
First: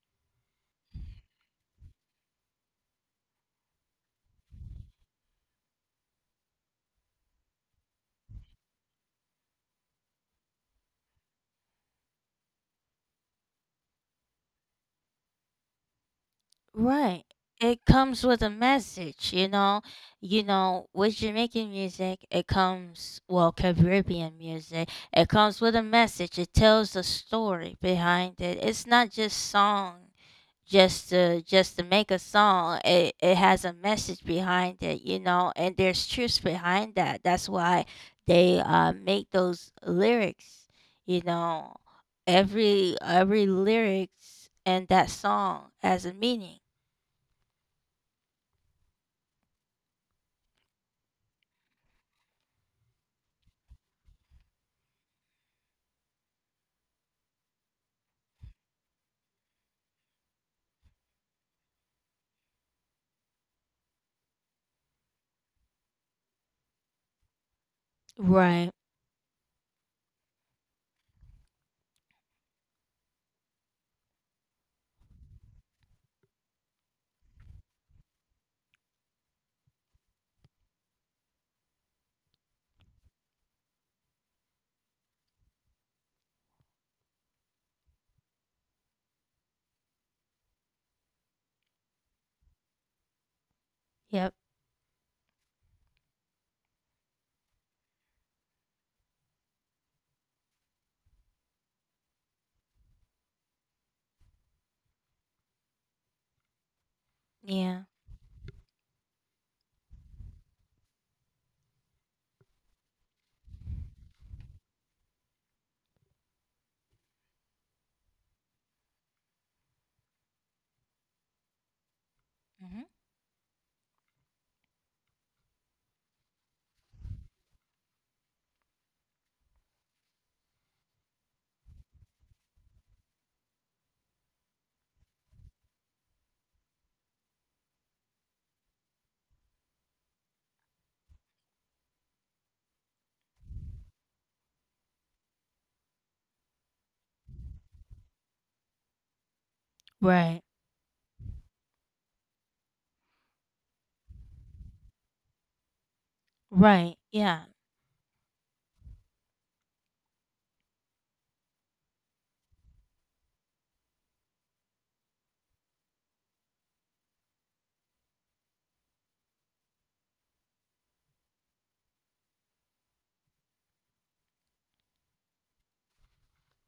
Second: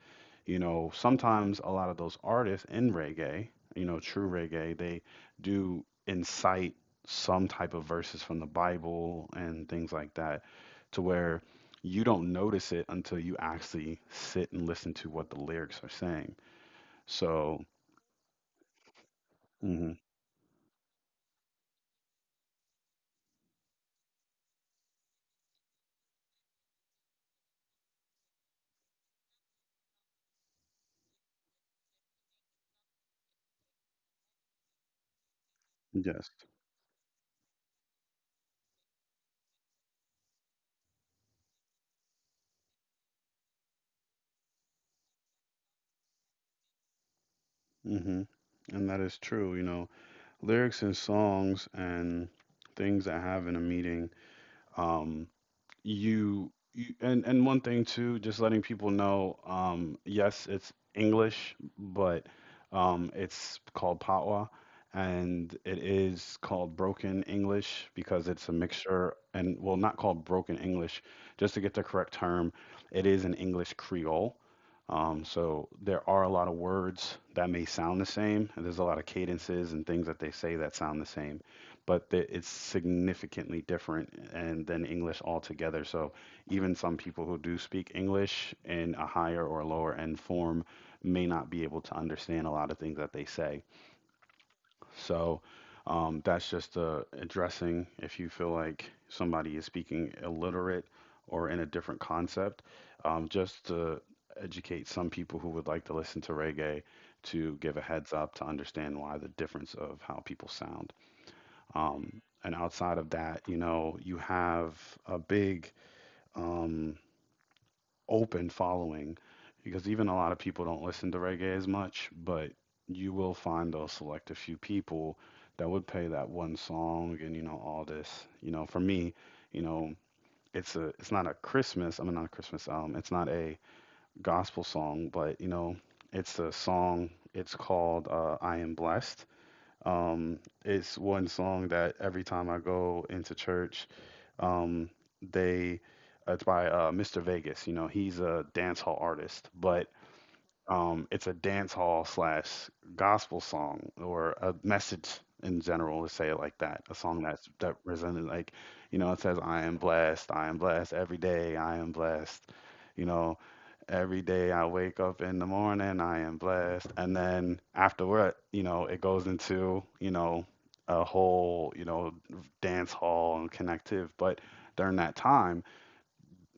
Speaker 1: You know, sometimes a lot of those artists in reggae, you know, true reggae, they do incite some type of verses from the Bible and things like that, to where you don't notice it until you actually sit and listen to what the lyrics are saying.
Speaker 2: Right.
Speaker 1: So,
Speaker 2: It comes with a message, you know.
Speaker 1: mhm,
Speaker 2: You know, with Jamaican music, it comes, well, Caribbean music, it comes with a message. It tells a story behind it. It's not just song. Just to make a song, it has a message behind it, you know. And there's
Speaker 1: yes.
Speaker 2: truth behind that. That's why they make those lyrics, you know. Every lyrics and that song has a meaning.
Speaker 1: Hmm. And that is true, you know, lyrics and songs and things that have in a meeting. Um, you and one thing too, just letting people know, yes, it's English, but it's called Patwa, and it is called broken English because it's a
Speaker 2: Right.
Speaker 1: mixture, and well, not called broken English, just to get the correct term, it is an English Creole. So there are a lot of words that may sound the same, and there's a lot of cadences and things that they say that sound the same, but it's significantly different and than English altogether. So even some people who do speak English in a higher or lower end form may not be able to understand a lot of things that they say.
Speaker 2: Yep.
Speaker 1: So that's just addressing if you feel like somebody is speaking illiterate or in a different concept, just to educate some people who would like to listen to reggae, to give
Speaker 2: Yeah.
Speaker 1: a heads up to understand why the difference of how people sound. And outside of that, you know, you have a big um, open following, because even a lot of people don't listen to reggae as much, but
Speaker 2: Hmm.
Speaker 1: you will find those select a few people that would play that one song and, you know, all this. You know, for me, you know, it's not a Christmas, I mean not a Christmas, it's not a gospel song, but, you know, it's a song, it's called I Am Blessed. um, it's one song that every time I go into church, um, they it's by Mr. Vegas. You know, he's a dance hall artist, but
Speaker 2: Right.
Speaker 1: it's a dance hall slash gospel song, or a message in general. Let's say it like
Speaker 2: Right.
Speaker 1: that. A song
Speaker 2: Yeah.
Speaker 1: that's that resonated like, you know, it says, "I am blessed. I am blessed every day. I am blessed." You know, every day I wake up in the morning, I am blessed. And then afterward, you know, it goes into, you know, a whole, you know, dance hall and connective. But during that time,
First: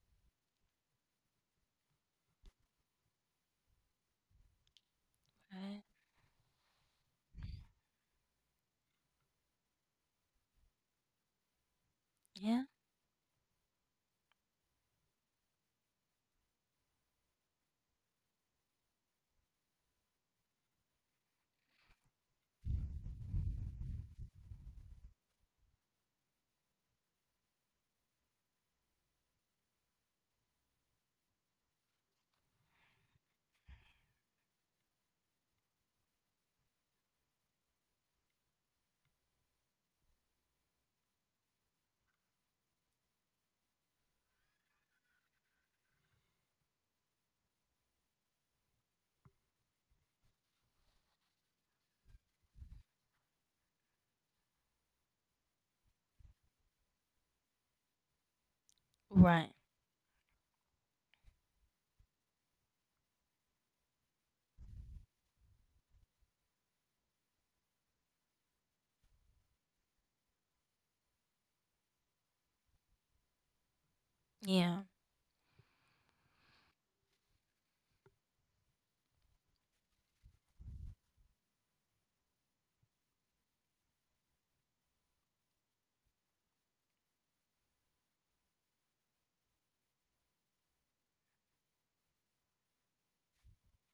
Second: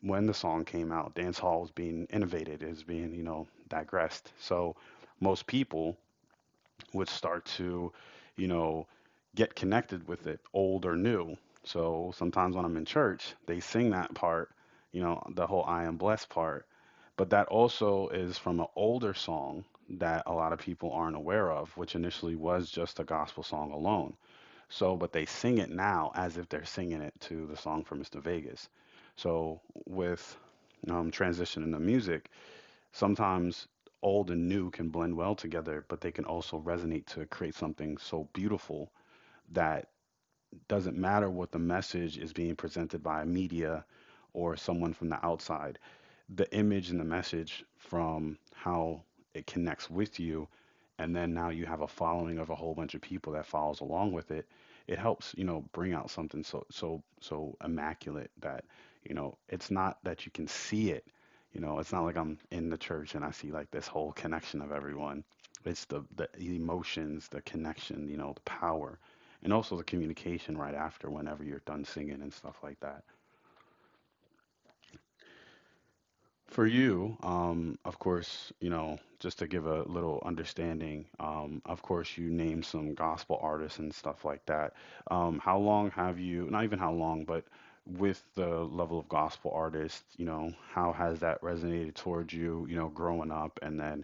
Speaker 1: when the song came out, dance hall was being innovated, is being, you know, digressed. So most
Speaker 2: Right.
Speaker 1: people would start to, you know, get connected with it, old or new. So sometimes when
Speaker 2: Yeah.
Speaker 1: I'm in church, they sing that part, you know, the whole I am blessed part. But that also is from an older song that a lot of people aren't aware of, which initially was just a gospel song alone. So, but they sing it now as if they're singing it to the song for Mr. Vegas. So, with transitioning to music, sometimes old and new can blend well together, but they can also resonate to create something so beautiful that doesn't matter what the message is being presented by media or someone from the outside. The image and the message from how it connects with you, and then now you have a following of a whole bunch of people that follows along with it. It helps, you know, bring out something so immaculate that, you know,
Speaker 2: Right.
Speaker 1: it's not that you can see it. You know, it's not like I'm in the church and I see like this whole connection of everyone. It's the emotions, the connection, you know, the power, and also the communication right after whenever you're done singing and stuff like that.
Speaker 2: Yeah.
Speaker 1: For you, of course, you know, just to give a little understanding, of course, you name some gospel artists and stuff like that. How long have you, not even how long, but with the level of gospel artists, you know, how has that resonated towards you, you know, growing up and then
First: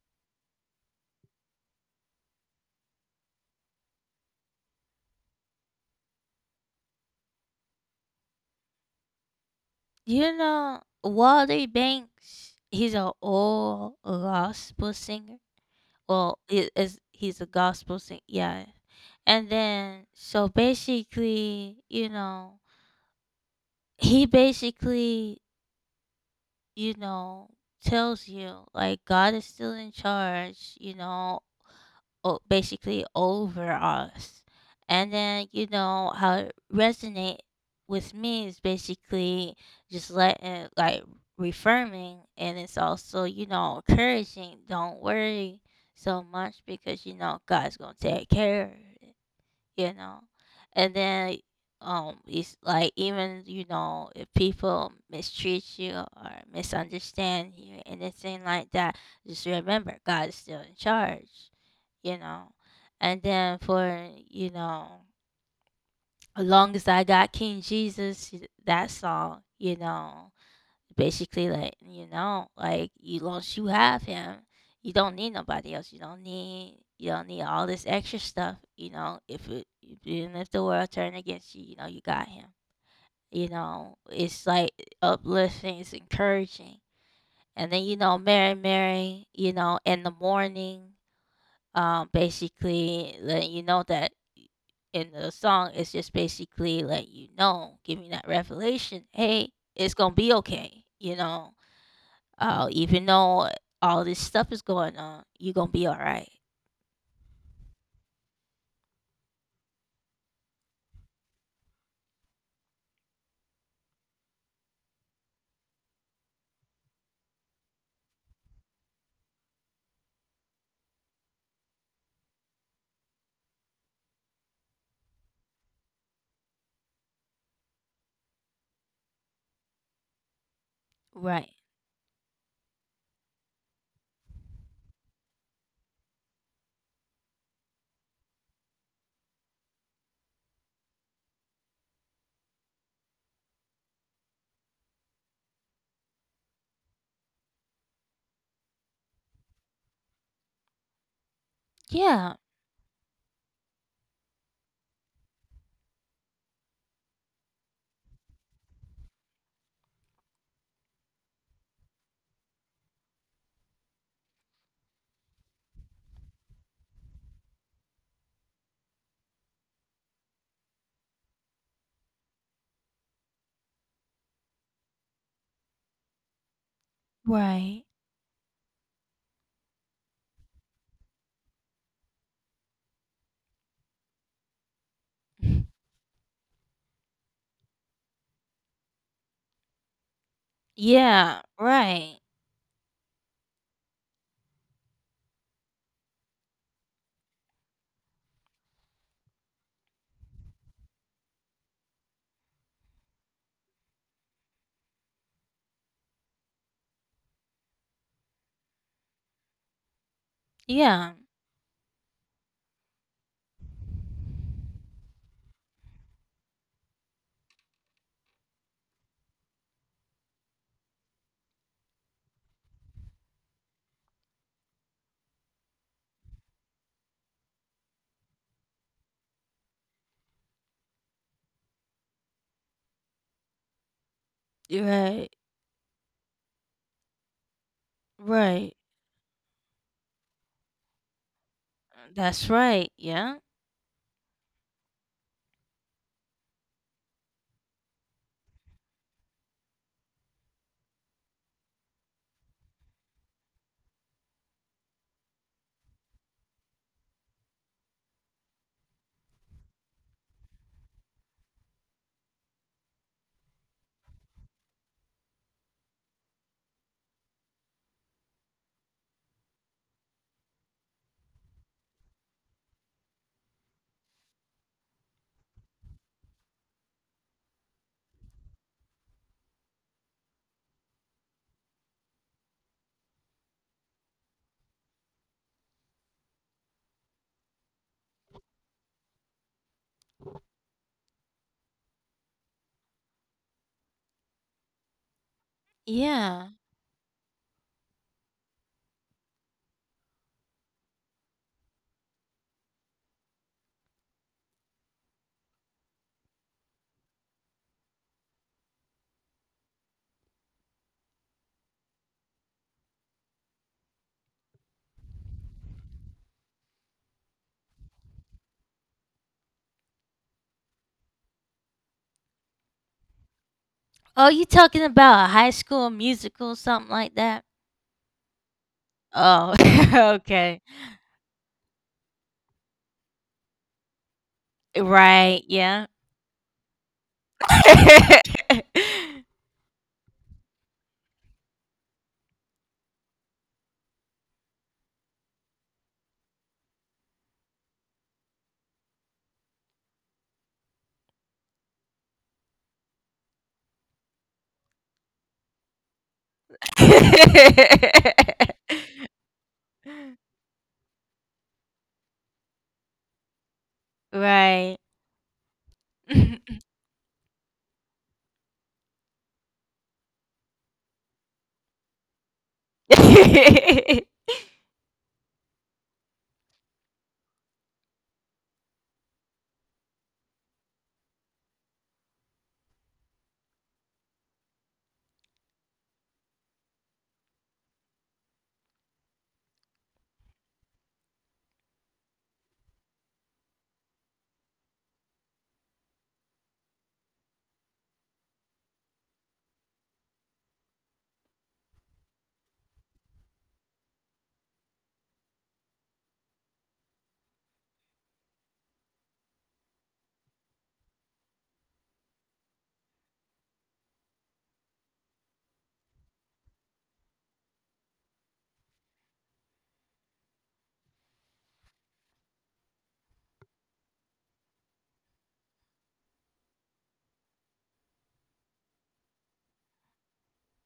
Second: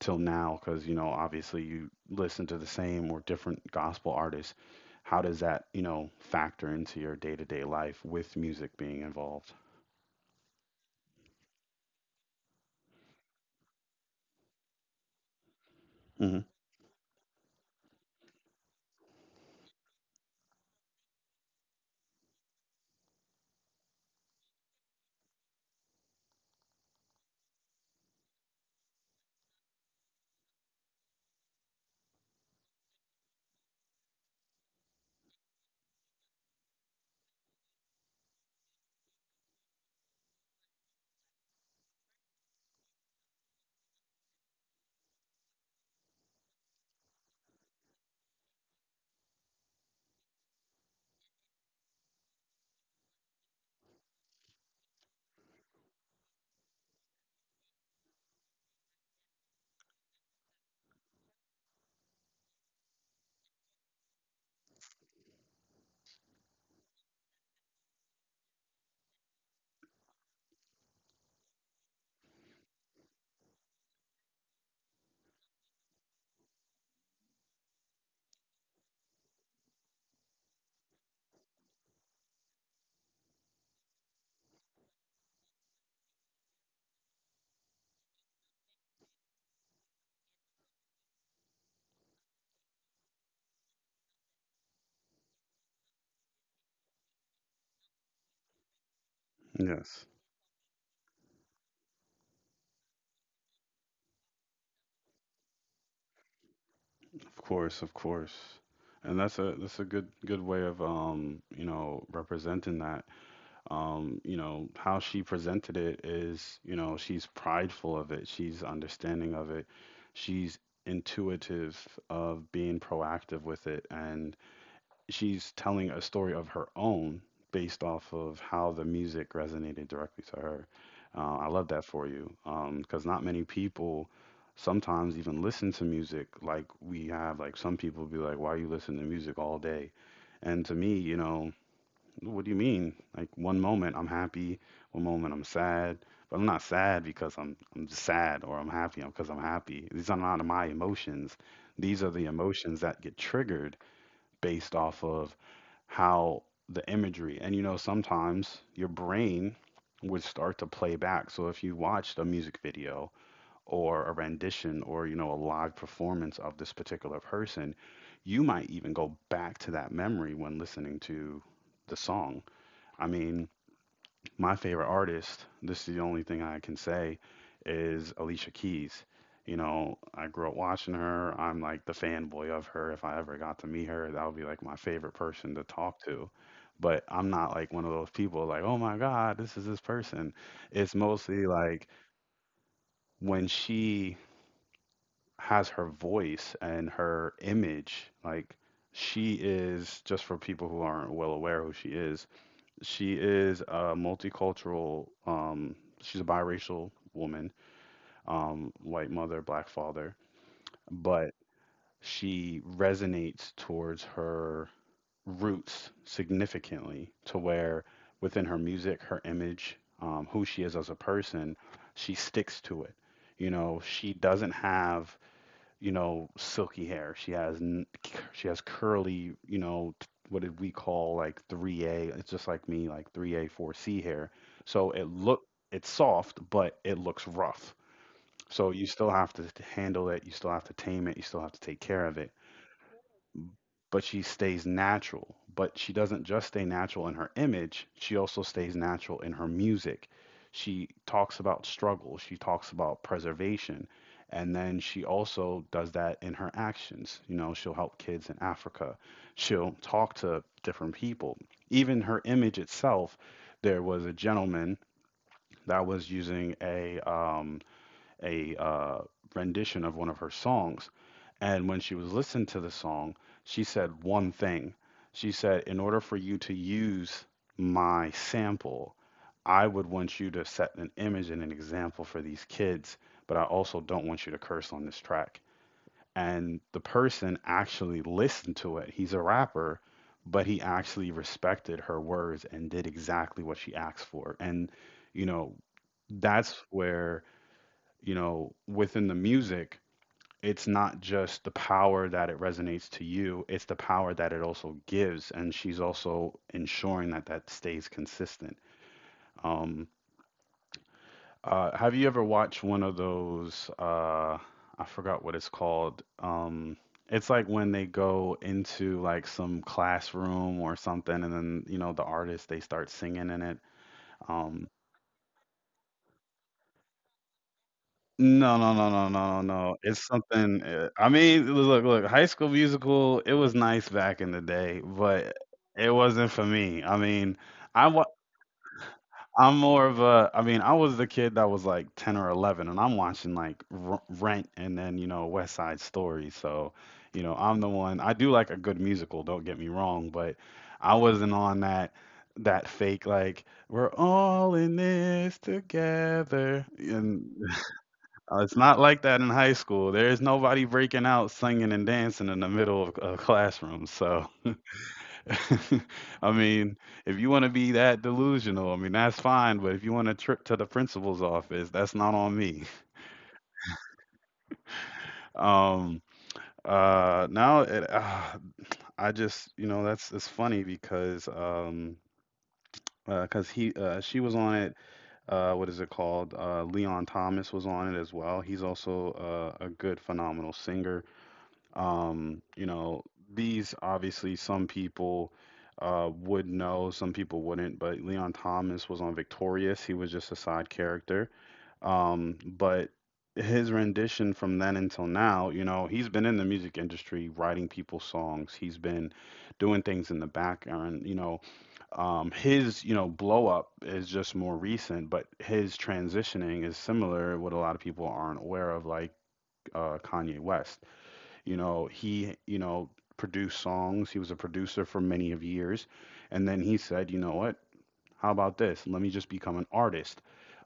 Speaker 1: till now? Because, you know, obviously you listen to the same or different gospel artists. How does that, you know, factor into your day-to-day life with music being involved?
Speaker 2: You know Walter Banks, he's an old gospel singer. Well,
Speaker 1: Hmm.
Speaker 2: it is he's a gospel singer. Yeah. And then so basically, you know, he basically, you know, tells you, like, God is still in charge, you know, basically over us. And then, you know, how it resonate with me is basically just letting, like, reaffirming. And it's also, you know, encouraging. Don't worry so much, because, you know, God's going to take care of it, you know. And then, it's like, even, you know, if people mistreat you or misunderstand you, anything like that, just remember God is still in charge, you know. And then for, you know, as long as I got King Jesus, that song, you know, basically like, you know, like you once you have him, you don't need nobody else. You don't need all this extra stuff, you know, if it even if the world turned against you, you know, you got him. You know, it's like uplifting, it's encouraging. And then, you know, Mary Mary, you know, In the Morning, basically letting you know that in the song, it's just basically letting you know, giving that revelation, hey, it's
Speaker 1: Yes.
Speaker 2: gonna be okay, you know. Even though all this stuff is going on, you're gonna be all right.
Speaker 1: Of course, of course. And that's a good way of you know, representing that. You know, how she presented it is, you know, she's prideful of it, she's understanding of it, she's intuitive of being proactive with it, and she's telling a story of her own based off of how the music resonated directly to her. I
Speaker 2: Right.
Speaker 1: love that for you, because not many people sometimes even listen to music like we have. Like some people be like, "Why you listen to music all day?" And to me, you know, what do you mean? Like one moment I'm happy, one moment I'm sad, but I'm not sad because I'm just sad, or I'm happy because I'm happy. These are not my emotions. These are the
Speaker 2: Yeah.
Speaker 1: emotions that get triggered based off of how the imagery, and you know, sometimes your brain would start to play back. So if you watched a music video or a rendition, or you know, a live performance of this particular person, you might even go back to that memory when listening to the song. I mean, my favorite artist, this is the only thing I can say,
Speaker 2: Right.
Speaker 1: is Alicia Keys. You know, I grew up watching her. I'm like the fanboy of her. If I ever got to meet her, that would be like my favorite person to talk to. But I'm not like one of those people like, oh my God, this is this person. It's
Speaker 2: Yeah.
Speaker 1: mostly like
Speaker 2: Right.
Speaker 1: when she has her voice and her image, like she is, just for people who aren't well aware who she is a multicultural, she's a biracial woman, white mother, black father,
Speaker 2: Yeah.
Speaker 1: but she resonates towards her roots significantly to where within her music, her image, who she is as a person, she sticks to it. You know, she doesn't have, you know, silky hair. She has curly, you know, what did we call, like 3A? It's just like me, like 3A, 4C hair. So
Speaker 2: Right.
Speaker 1: it's soft, but it looks rough. So
Speaker 2: Right.
Speaker 1: you still have to handle it. You still have to tame it. You still have to take care of it,
Speaker 2: That's right. Yeah.
Speaker 1: but she stays natural. But she doesn't just stay natural in her image, she also stays natural in her music. She talks about struggle, she talks about preservation, and then she also does that in her actions. You know, she'll help kids in Africa, she'll talk to different people. Even her image itself, there was a gentleman that was using a rendition of one of her songs. And when she was listening to the song, she said one thing. She said, "In order for you to use my sample, I would want you to set an image and an example for these kids, but I also don't want you to curse on this track." And the person actually listened to it. He's a rapper, but he actually respected her words and did exactly what she asked for. And, you know,
Speaker 2: Yeah.
Speaker 1: that's where you know, within the music, it's not just the power that it resonates to you, it's the power that it also gives. And she's also ensuring that that stays consistent. Um, have you ever watched one of those? I forgot what it's called. It's like when they go into like some classroom or something, and then you know the artist they start singing in it.
Speaker 2: Oh, you
Speaker 1: um,
Speaker 2: talking about a High School Musical, something like that?
Speaker 1: No, no, no, no, no, no,
Speaker 2: Oh,
Speaker 1: no. It's
Speaker 2: okay.
Speaker 1: something. I mean, look, look. High School Musical. It was nice back in the day, but
Speaker 2: Right, yeah.
Speaker 1: it wasn't for me. I mean, I wa- I'm more of a. I mean, I was the kid that was like 10 or 11, and I'm watching like R Rent and then you know West Side Story. So, you know, I'm the one. I do like a good musical. Don't get me wrong, but I wasn't on that that fake like we're all in this together and it's not like that in high school. There is nobody breaking out singing and dancing in the middle of a classroom. So,
Speaker 2: Right.
Speaker 1: I mean, if you want to be that delusional, I mean, that's fine. But if you want to trip to the principal's office, that's not on me. Um, Now I just, you know, that's it's funny because 'cause she was on it. What is it called? Leon Thomas was on it as well. He's also a good, phenomenal singer. You know, these obviously some people would know, some people wouldn't, but Leon Thomas was on Victorious. He was just a side character. But his rendition from then until now, you know, he's been in the music industry writing people's songs. He's been doing things in the background, you know. His, you know, blow up is just more recent, but his transitioning is similar what a lot of people aren't aware of, like Kanye West. You know, he produced songs. He was a producer for many of years. And then he said, you know what? How about this? Let me just become an artist.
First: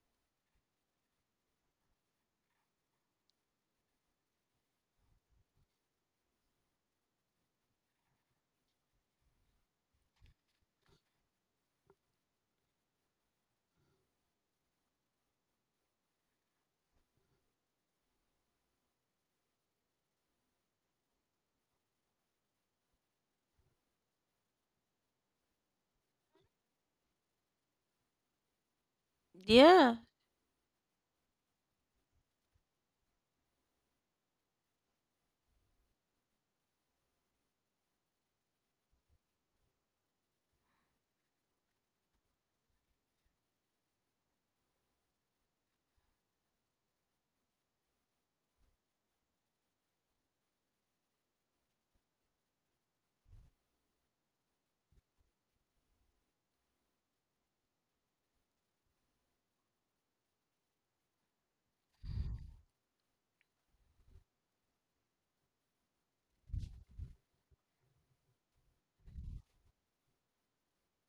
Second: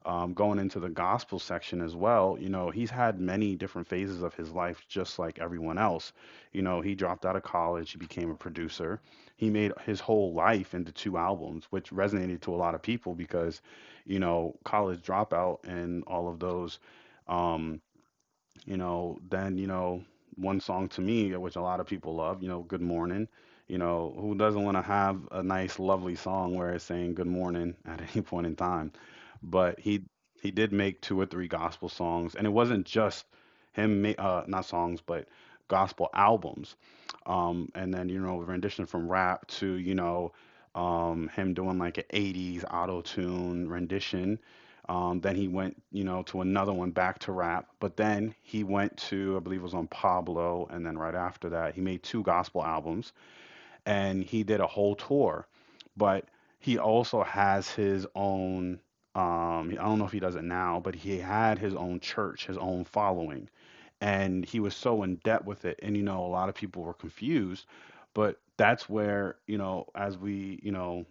Speaker 1: Going into the gospel section as well, you know, he's had many different phases of his life, just like everyone else. You know, he dropped out of college, he became a producer. He made his whole life into two albums, which resonated to a lot of people because, you know, college dropout and all of those. Um, then, one song to me, which a lot of people love, you know, Good Morning. You know, who doesn't want to have a nice, lovely song where it's saying good morning at any point in time? But
Speaker 2: Yeah.
Speaker 1: He did make two or three gospel songs, and it wasn't just him, not songs, but gospel albums. And then, you know, rendition from rap to, you know, him doing like an 80s auto tune rendition. Then he went, you know, to another one back to rap. But then he went to, I believe it was on Pablo, and then right after that, he made two gospel albums and he did a whole tour. But he also has his own. I don't know if he does it now, but he had his own church, his own following, and he was so in debt with it. And you know, a lot of people were confused, but that's where you know, as we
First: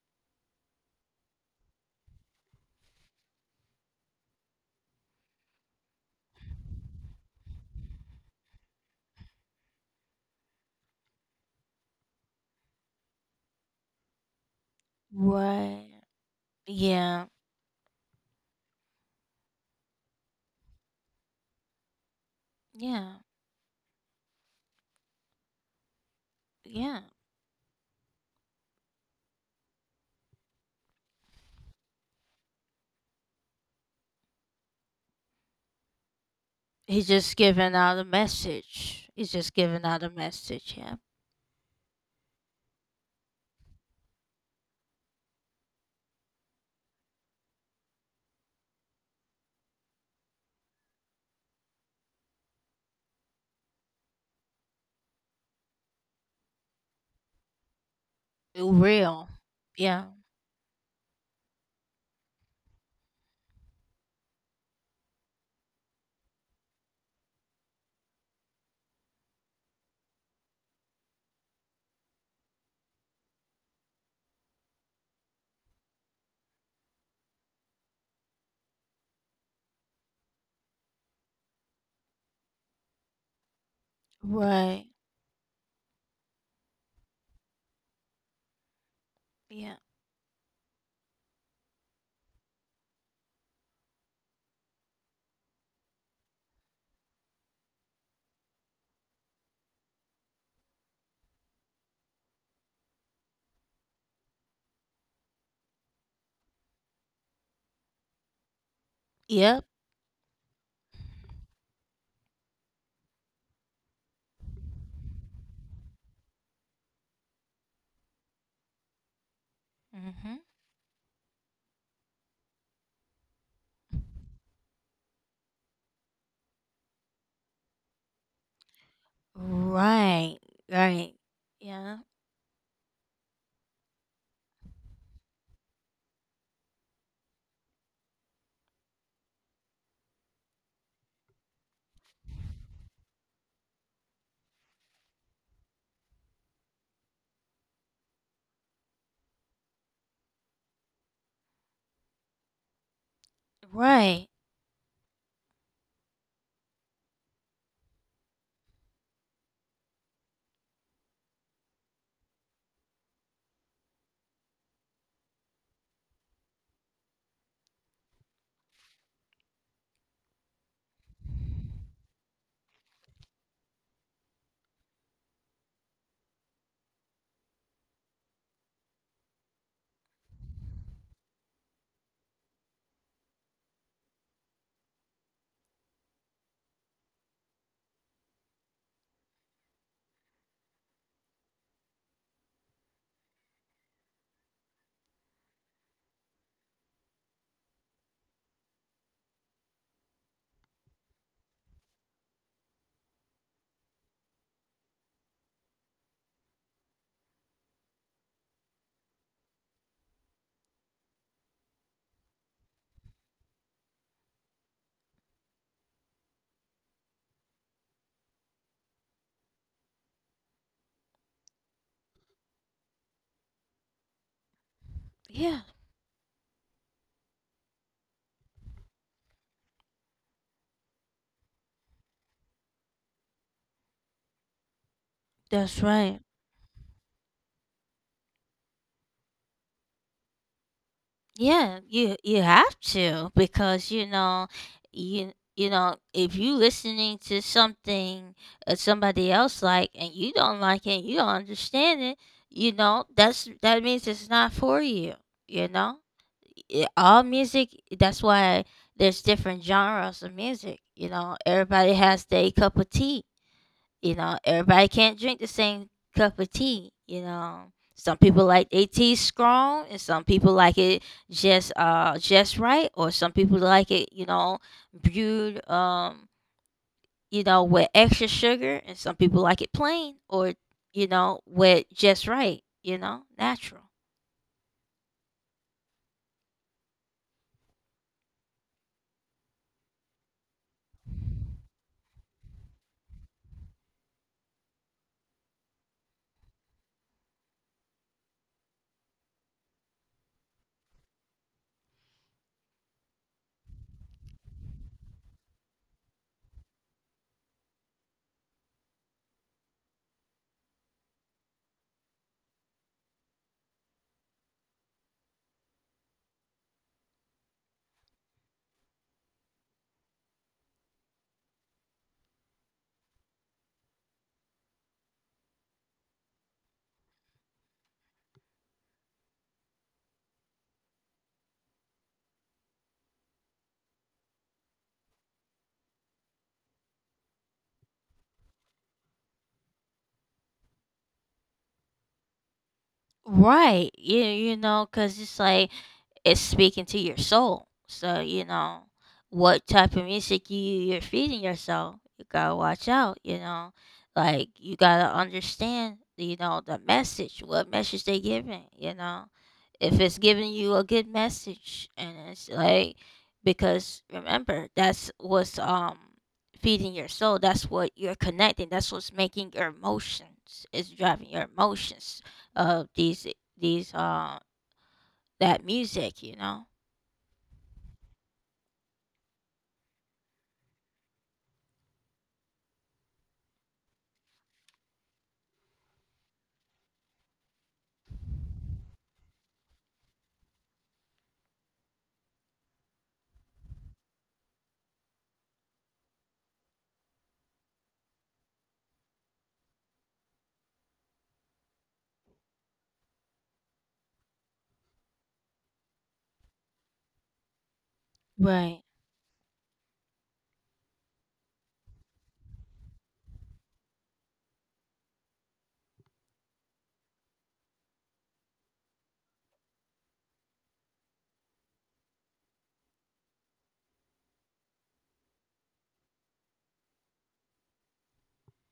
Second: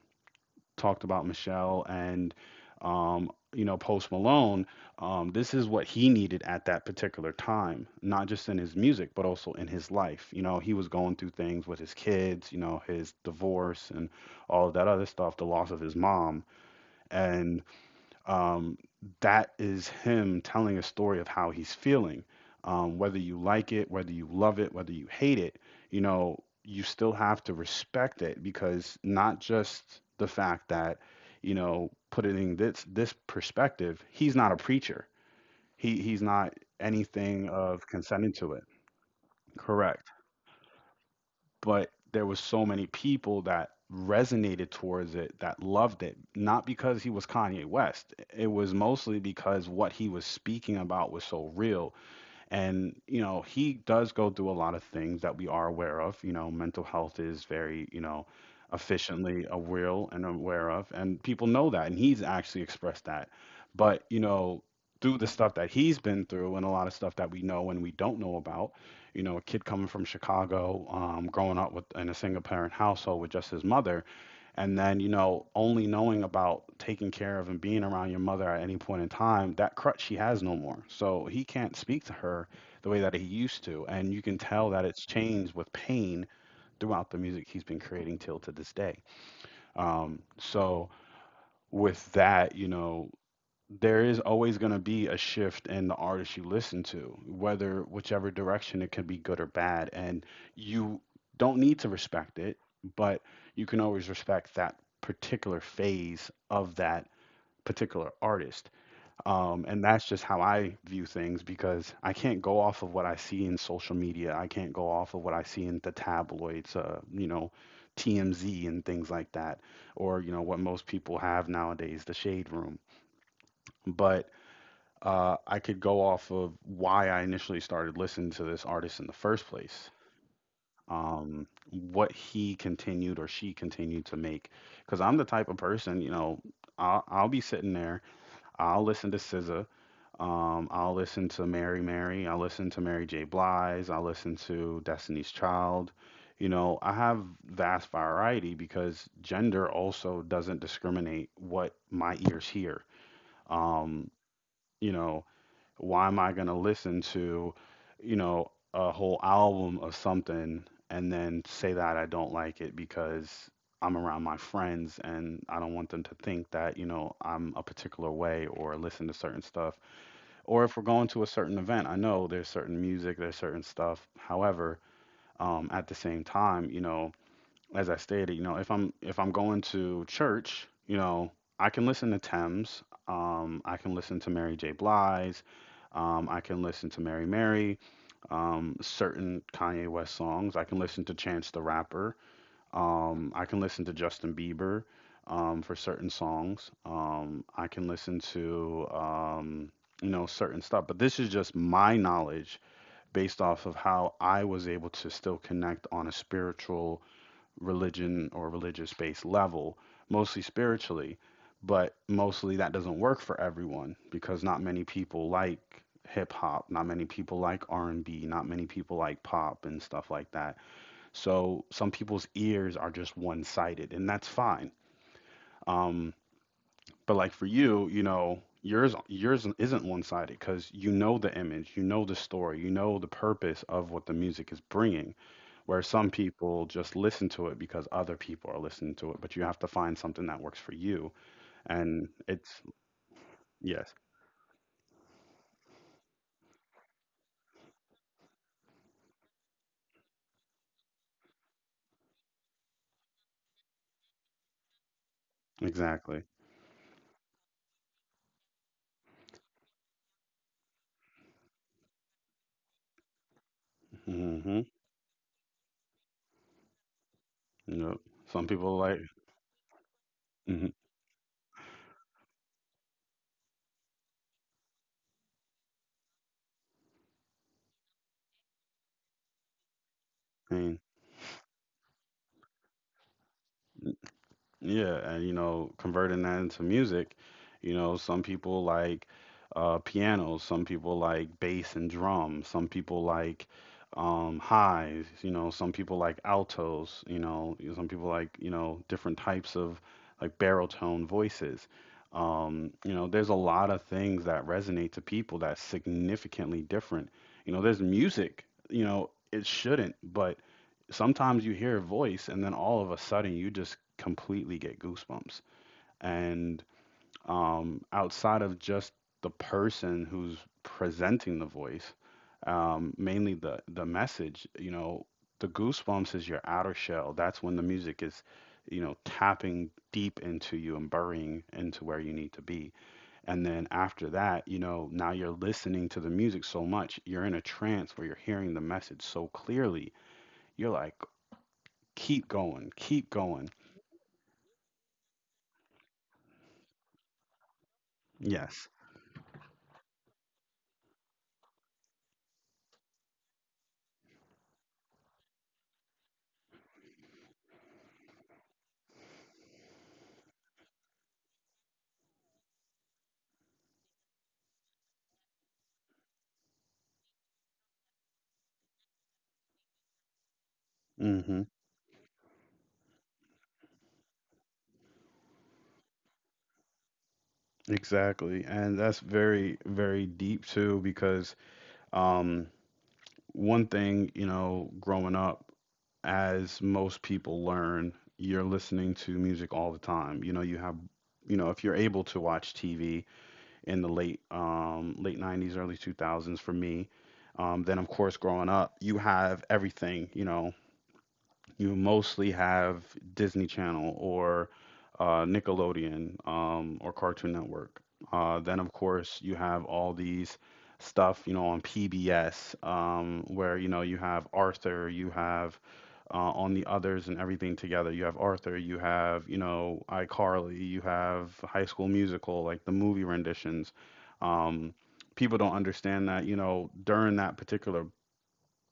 Speaker 1: talked about Michelle and you know Post Malone, this is what he needed at that particular time, not just in his music but also in his life. You know, he was going through things with his kids, you know, his divorce and all of that other stuff, the loss of his
Speaker 2: Right.
Speaker 1: mom,
Speaker 2: Yeah.
Speaker 1: and um, that is him telling a story of how he's feeling. Whether
Speaker 2: Yeah.
Speaker 1: you like it, whether you love it, whether you hate it, you know, you
Speaker 2: Yeah.
Speaker 1: still have to respect it because not just the fact that, you know, putting this perspective, he's not a preacher. He's not
Speaker 2: He's just
Speaker 1: anything
Speaker 2: giving
Speaker 1: of
Speaker 2: out a
Speaker 1: consenting to it.
Speaker 2: message. He's just giving out
Speaker 1: Correct,
Speaker 2: a message, yeah.
Speaker 1: but there was so many people that resonated towards it that loved it not because he was Kanye West, it was mostly because what he was speaking about was so real, and, you know, he does go through a lot of things that we are aware of. You know, mental health is very, you know,
Speaker 2: Real.
Speaker 1: efficiently aware
Speaker 2: Yeah.
Speaker 1: and aware of. And people know that. And he's actually expressed that. But, you know, through the stuff that he's been through and a lot of stuff that we know and we don't know about, you know, a kid coming from Chicago, growing up with in a single parent household with just his mother, and then, you know, only knowing about taking care of and being around your mother at any point in time, that crutch he has no more. So he can't speak to her the way that he used to. And you can tell that
Speaker 2: Right.
Speaker 1: it's changed with pain throughout the music he's been creating till to this day.
Speaker 2: Yeah.
Speaker 1: So with that, you know, there is always going to be a shift in the artist you listen to, whether whichever direction it can be good or bad. And you don't need to respect it, but you can always respect that particular phase of that particular artist.
Speaker 2: Yep.
Speaker 1: And that's just how I view things because I can't go off of what I see in social media. I can't go off of what I see in the tabloids, you know, TMZ and things like that, or, you
Speaker 2: Mhm.
Speaker 1: know, what most people have nowadays, the shade room. But I could go off of why I initially started listening to this artist in the first place.
Speaker 2: Right. Right. Yeah.
Speaker 1: What he continued or she continued to make, because I'm the type of person, you know, I'll be sitting there, I'll listen to SZA, I'll listen to Mary Mary, I'll listen to Mary J. Blige, I'll listen to Destiny's Child. You know, I have vast variety because gender also doesn't discriminate what my ears hear. Um,
Speaker 2: Right.
Speaker 1: you know, why am I going to listen to, you know, a whole album of something and then say that I don't like it because I'm around my friends and I don't want them to think that, you know, I'm a particular way or listen to certain stuff. Or if we're going to a certain event, I know there's certain music, there's certain stuff. However, at the same time, you know, as I stated, you know, if I'm going to church, you know, I can listen to Thames, I can listen to Mary J. Blige, I can listen to Mary Mary, certain Kanye West songs. I can listen to Chance the Rapper. I can listen to Justin Bieber for certain songs. I can listen to you know certain stuff, but this is just my knowledge based off of how I was able to still connect on a spiritual religion or religious based level, mostly spiritually, but mostly that doesn't work for everyone because not many people like hip hop, not many people like R&B, not many people like pop and stuff like that. So some people's ears are just one-sided and that's fine.
Speaker 2: Yeah.
Speaker 1: Um but like for you, you know, yours isn't one-sided cuz you know the image, you know the story, you know the purpose of what the music is bringing
Speaker 2: That's
Speaker 1: where some
Speaker 2: right.
Speaker 1: people just listen to it because other people are listening to it, but you have to find something that works for you.
Speaker 2: Yeah,
Speaker 1: And
Speaker 2: you
Speaker 1: it's,
Speaker 2: have to because
Speaker 1: yes,
Speaker 2: you know you know if you listening to something somebody else like and you don't like it, you don't understand it. You know that's that means it's not for you. You know
Speaker 1: exactly.
Speaker 2: I all music. That's why there's different genres of music. You know everybody has their cup of tea, you know,
Speaker 1: Hmm.
Speaker 2: everybody can't drink the same cup of tea, you know.
Speaker 1: Yep.
Speaker 2: Some people
Speaker 1: Some
Speaker 2: like
Speaker 1: people
Speaker 2: their
Speaker 1: like,
Speaker 2: tea strong and some people like it just right, or some people like it, you know, brewed, you know, with extra sugar, and some people like it plain, or,
Speaker 1: mhm,
Speaker 2: you know, with just right, you know, natural.
Speaker 1: Yeah, and you know, converting that into music, you know, some people like piano, some people like bass and drum, some people like highs, you know, some people like altos, you know, some people like, you know, different types of like baritone voices. You know, there's a lot of things that resonate to people that's significantly different. You know, there's music, you know, it shouldn't, but sometimes you hear a voice and then all of a sudden you just completely get goosebumps. And outside of just the person who's presenting the voice, mainly the message, you know, the goosebumps is your outer shell. That's when the music is, you know, tapping deep into you and burying into where you need to be. And then after that, you know, now you're listening to the music so much, you're in a trance where you're hearing the message so clearly. You're like, keep going, keep going.
Speaker 2: Right. You know, cause it's like it's speaking to your soul. So, you
Speaker 1: Yes.
Speaker 2: know, what type of music you're feeding yourself, you gotta watch out, you know. Like you gotta understand, you know, the message, what message they giving, you know. If it's giving you a good message and it's like because remember that's what's feeding your soul, that's what you're connecting, that's what's making your emotions, it's driving your
Speaker 1: Mm-hmm.
Speaker 2: emotions of these that music, you know.
Speaker 1: Exactly. And that's very, very deep too, because um, one thing, you know, growing up, as most people learn, you're listening to music all the time. You know, you have, you know, if you're able to watch TV in the late late '90s, early 2000s for me, then of course growing up, you have everything, you know, you mostly have Disney Channel or Nickelodeon or Cartoon Network. Then, of
Speaker 2: Right.
Speaker 1: course, you have all these stuff, you know, on PBS, where, you know, you have Arthur, you have on the others and everything together. You have Arthur, you have, you know, iCarly, you have High School Musical, like the movie renditions. Um, People don't understand that, you know, during that particular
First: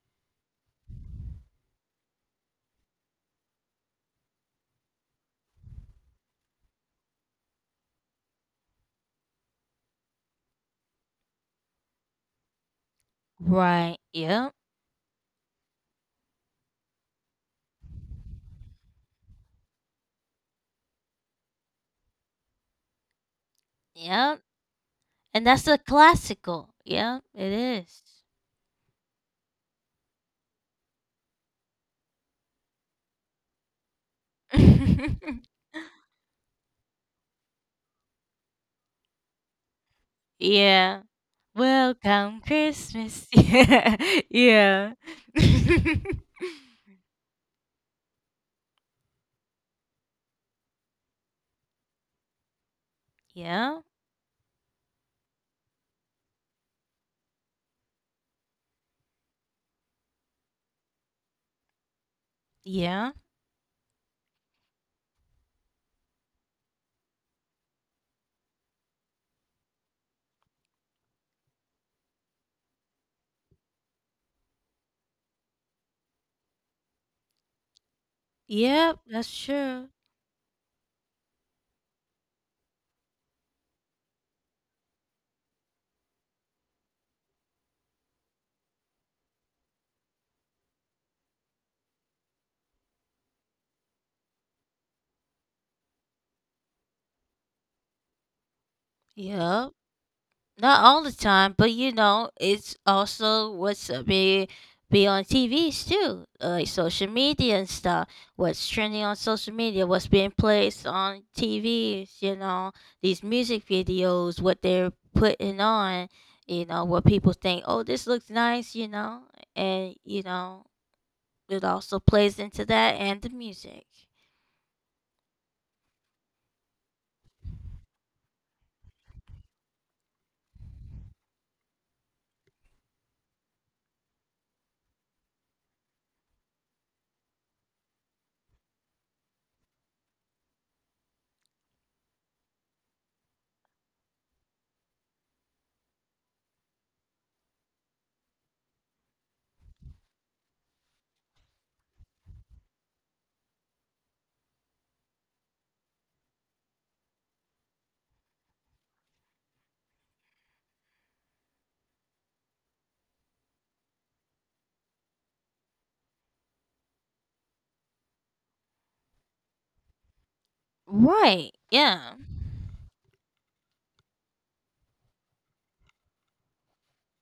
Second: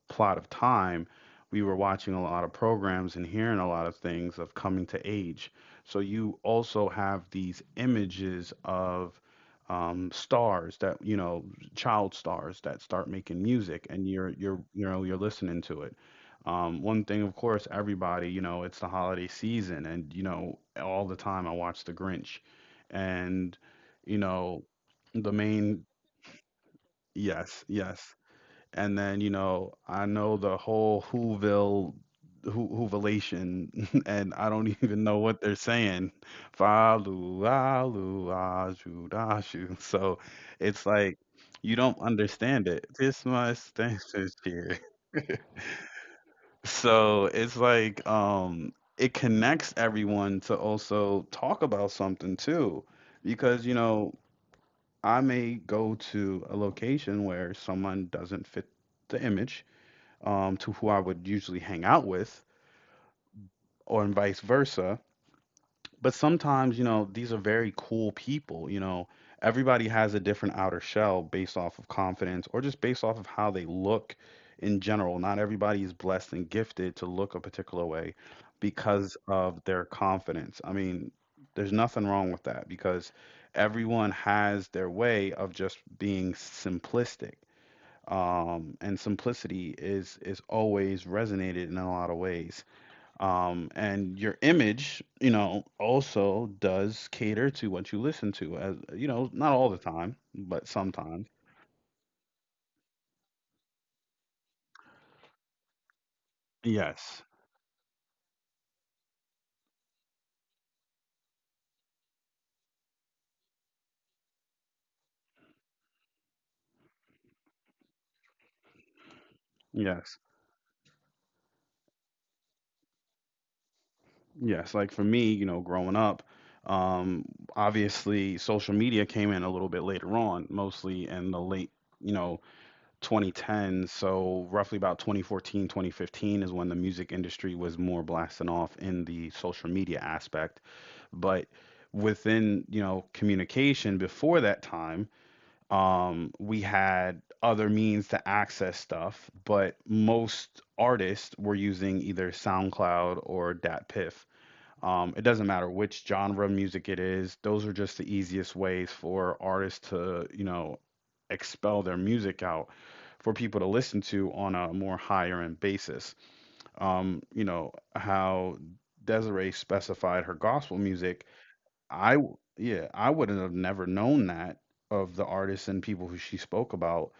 Speaker 1: plot of time, we were watching a lot of programs and hearing a lot of things of coming to age. So you also have these images of stars that you know, child stars that start making music,
Speaker 2: Right.
Speaker 1: and you're
Speaker 2: Yep.
Speaker 1: you're you know you're listening to it. One thing, of course, everybody, you know, it's the holiday season, and you know, all the time I watch The Grinch, and you
Speaker 2: Yep.
Speaker 1: know, the
Speaker 2: And that's a
Speaker 1: main,
Speaker 2: classical. Yep, it
Speaker 1: yes, yes,
Speaker 2: is.
Speaker 1: and then, you know, I know the whole Whoville, Who, Whovilation, and I don't even know what they're saying. Falu, alu, aju, dashu. So it's
Speaker 2: yeah.
Speaker 1: like you don't
Speaker 2: Welcome
Speaker 1: understand it. This
Speaker 2: Christmas.
Speaker 1: must,
Speaker 2: Yeah.
Speaker 1: this is here.
Speaker 2: Yeah.
Speaker 1: So it's like it connects everyone to also talk about something too. Because, you
Speaker 2: yeah.
Speaker 1: know, I may go to a location where someone doesn't fit the image to who I would usually hang out with,
Speaker 2: Yeah.
Speaker 1: or and vice versa. But sometimes, you know, these are very cool people. You know, everybody has a different outer shell based off of confidence or just based off of how they look in general. Not everybody is blessed and gifted to look a particular way
Speaker 2: Yep,
Speaker 1: because
Speaker 2: that's
Speaker 1: of their
Speaker 2: true.
Speaker 1: confidence. I mean, there's nothing wrong with that because everyone has their way of just being simplistic and simplicity is always resonated in a lot of ways. And your image, you know, also does cater to what you listen to, as you know, not
Speaker 2: Yep.
Speaker 1: all the time, but
Speaker 2: Not all the
Speaker 1: sometimes.
Speaker 2: time, but you know, it's also what's be on TVs too, like social
Speaker 1: Yes,
Speaker 2: media and stuff. What's trending on social media, what's being placed on TVs, you know, these music videos, what they're putting on, you know, what people think, oh, this looks nice, you know, and
Speaker 1: yes,
Speaker 2: you know, it also plays into that and the music.
Speaker 1: yes. Like for me, you know, growing up, um, obviously social media came in a little bit later on, mostly in the late, you know, 2010, so roughly about 2014 2015 is when the music industry was more blasting off in the social media aspect, but within you know communication before that time, we had other means to access stuff, but most artists were using either SoundCloud or DatPiff. It doesn't matter which genre of music it is, those are just the easiest ways for artists to you know expel their music out for people to listen to on a more higher end basis. You know, how Desiree specified her gospel music,
Speaker 2: Right. Yeah.
Speaker 1: yeah, I wouldn't have never known that of the artists and people who she spoke about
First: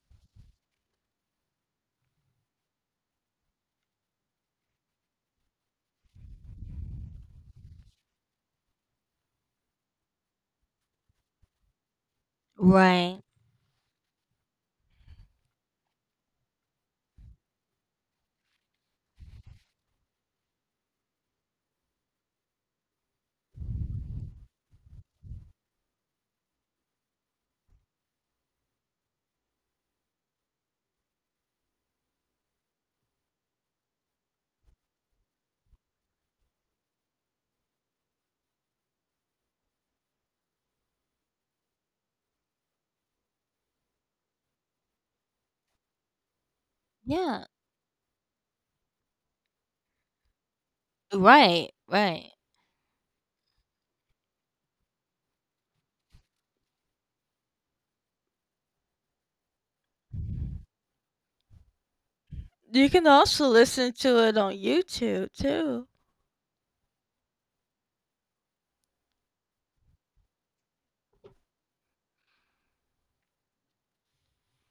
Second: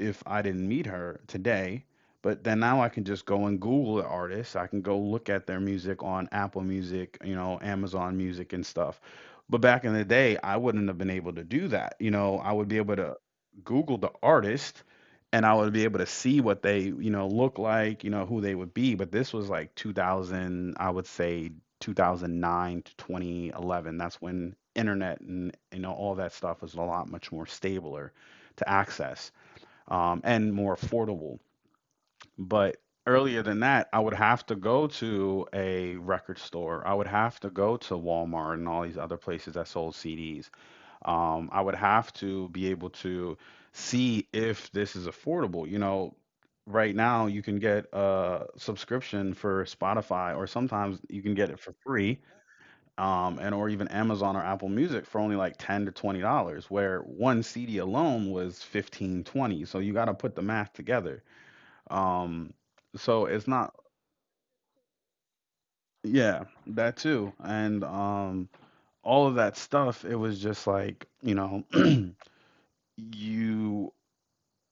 Speaker 1: if I didn't meet her today. But then now I can just go and Google the artist. I can go look at their music on Apple Music, you know, Amazon Music and stuff. But back in the day, I wouldn't have been able to do that. You know, I would be able to
Speaker 2: Right.
Speaker 1: Google the artist and I would be able to see what they, you know, look like, you know, who they would be. But this was like 2000, I would say 2009 to 2011. That's when internet and, you know, all that stuff was a lot much more stabler to access, and more affordable. But earlier than that, I would have to go to a record store. I would have to go to Walmart and all these other places that sold CDs. I would have to be able to see if this is affordable. You know, right now you
Speaker 2: Yeah.
Speaker 1: can get a subscription for Spotify, or sometimes you can get it
Speaker 2: Right.
Speaker 1: for free,
Speaker 2: Right.
Speaker 1: and or even Amazon or Apple Music for only like $10 to $20, where one CD alone was 15, 20. So you got to put the math together. Um,
Speaker 2: You can
Speaker 1: so it's
Speaker 2: also
Speaker 1: not,
Speaker 2: listen to it on YouTube too.
Speaker 1: yeah, that too. And all of that stuff, it was just like, you know, you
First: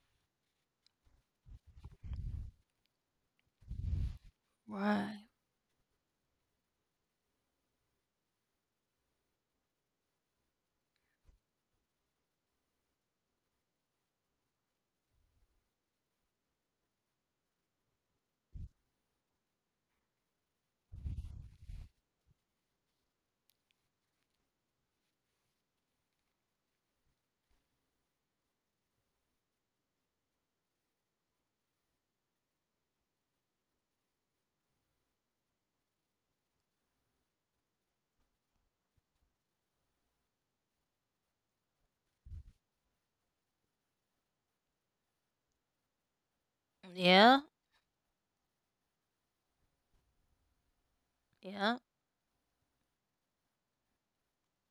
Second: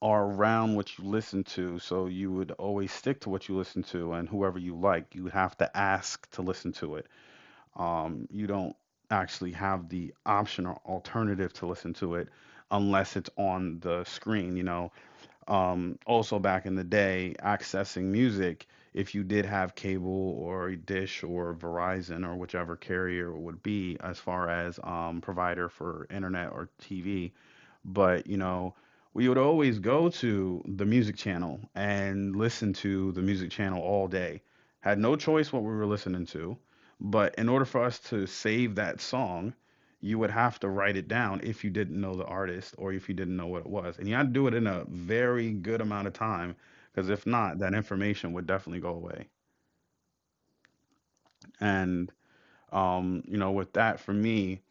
Speaker 1: are around what you listen to. So you would always stick to what you listen to and whoever you like,
Speaker 2: Right.
Speaker 1: you have to ask to listen to it. You don't actually have the option or alternative to listen to it unless it's on the screen, you know. Also, back in the day, accessing music, if you did have cable or Dish or Verizon or whichever carrier it would be, as far as provider for internet or TV, but you know we would always go to the music channel and listen to the music channel all day, had no choice what we were listening to, but in order for us to save that song, you would have to write it down if you didn't know the artist or if you didn't know what it was. And you had to do it in a very good amount of time, because if
Speaker 2: Yeah.
Speaker 1: not, that information would definitely go away.
Speaker 2: Yeah.
Speaker 1: And you know, with that for me,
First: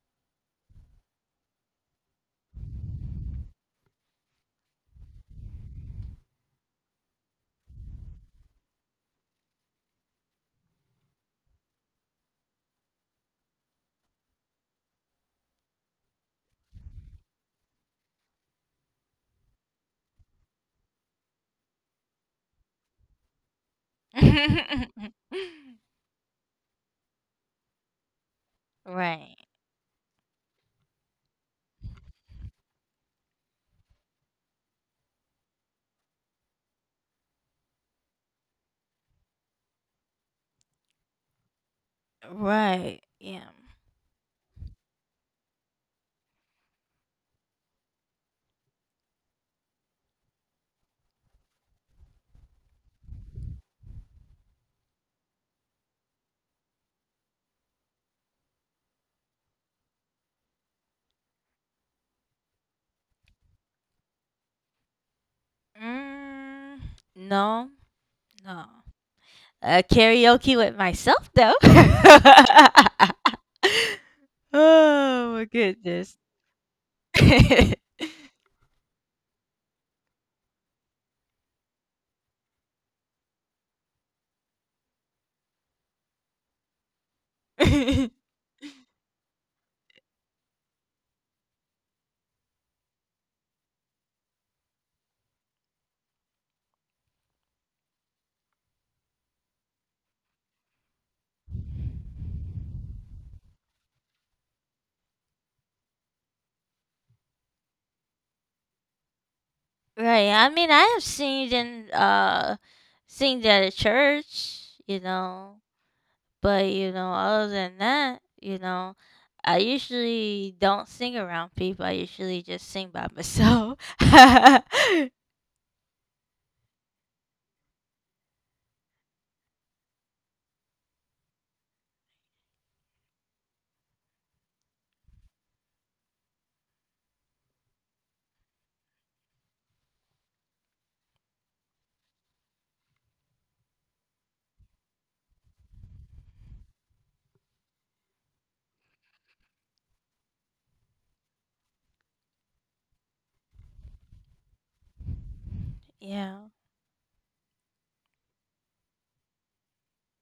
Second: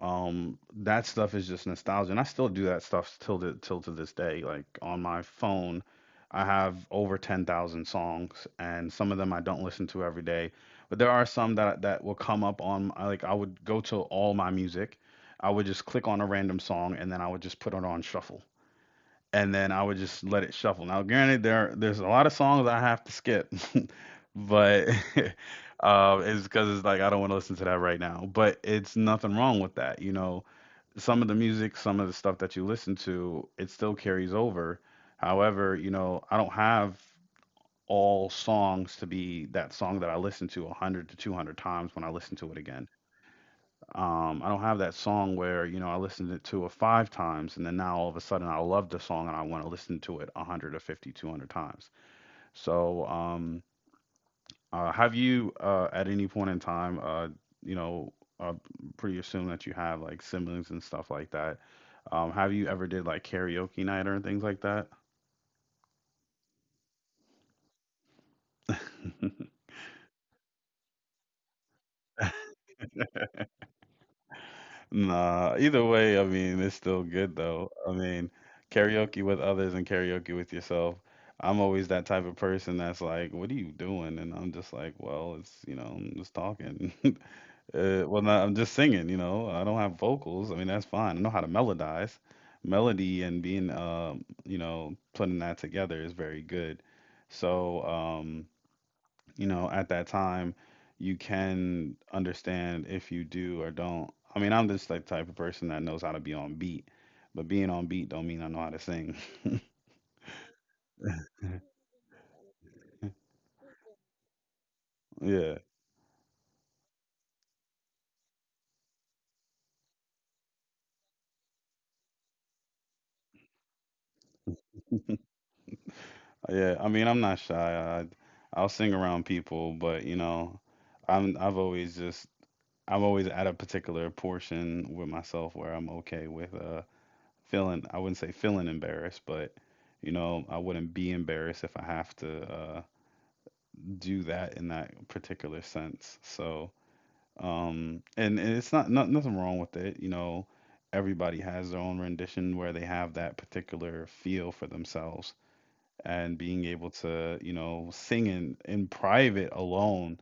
Speaker 1: that stuff is just nostalgia, and I still do that stuff till to this day. Like on my phone, I have over 10,000 songs, and some of them I don't listen to every day, but there are some that that will come up on. Like I would go to all my music, I would just click on a random song, and then I would just put it on shuffle, and then I would just let it shuffle. Now, granted, there's a lot of songs I have to skip, but it's because it's like I don't want to listen to that right now. But it's nothing
Speaker 2: right.
Speaker 1: wrong with that, you know, some of the music, some of the stuff that you listen to, it still carries over. However, you know, I don't have all songs to be that song that I listen to 100 to 200 times when I listen to it again.
Speaker 2: Right. Yeah.
Speaker 1: I don't have that song where, you know, I listened to it five times and then now all of a sudden I love the song and I want to listen to it 100 or 50 200 times. So, have you, at any point in time, you know, uh, pretty assume that you have like siblings and stuff like that. Have you ever did like karaoke night or things like that?
Speaker 2: Mm, no. No. Karaoke with myself though. Oh my
Speaker 1: Nah, either
Speaker 2: goodness.
Speaker 1: way, I mean, it's still good though. I mean, karaoke with others and karaoke with yourself. I'm always that type of person that's like, what are you doing? And I'm just like, well, it's, you know, I'm just talking. Well, no, I'm just singing, you know. I don't have vocals. I mean, that's fine. I know how to melodize. Melody and being, you know, putting that together is very good. So, you know, at that time, you can understand if you do or don't. I mean, I'm just like the type of person that knows how to be on beat, but being on beat don't mean I know how to sing.
Speaker 2: Right. I mean, I have seen it in seen it at a church. You know,
Speaker 1: Yeah,
Speaker 2: but, you know, other than that, you know, I usually don't sing around people. I usually just sing by myself.
Speaker 1: yeah. I mean, I'm not shy. I'll sing around people, but you know, I've always just, I'm always at a particular portion with myself where I'm okay with feeling, I wouldn't say feeling embarrassed, but you know, I wouldn't be embarrassed if I have to do that in that particular sense. So, and it's not, not nothing wrong with it, you know, everybody has their own rendition where they have that particular feel for themselves,
Speaker 2: Yeah.
Speaker 1: and being able to, you know, sing in private alone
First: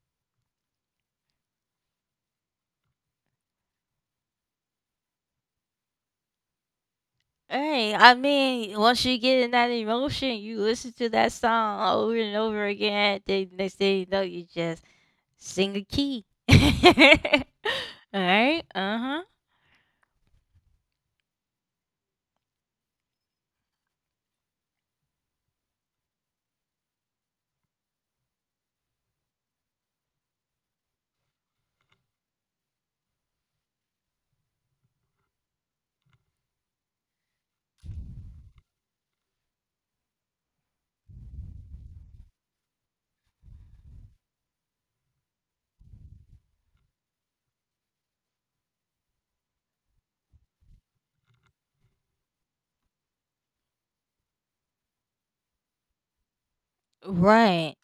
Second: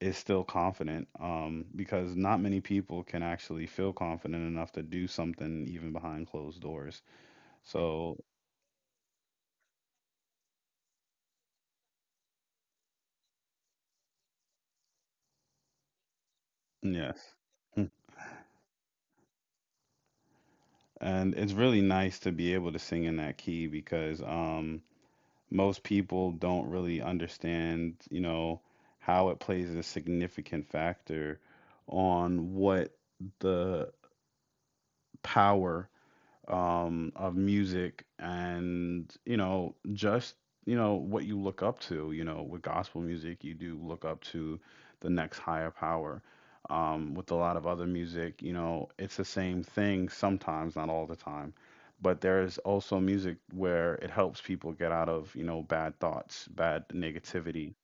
Speaker 1: is still confident, because not many people can actually feel confident enough to do something even behind closed doors.
Speaker 2: Hey, I
Speaker 1: So,
Speaker 2: mean, once you get in that emotion, you listen to that song over and over again. Then next thing you know, you just sing a key. All
Speaker 1: yes.
Speaker 2: right. Uh-huh.
Speaker 1: And it's really nice to be able to sing in that key because most people don't really understand, you know, how it plays a significant factor on what the power of music. And you know, just you know what you look up to, you know, with gospel music you do look up to the next higher power. With a lot of other music, you know, it's the same thing sometimes, not all the time, but there's also music where it helps people get out of, you know, bad thoughts, bad negativity.
Speaker 2: Right.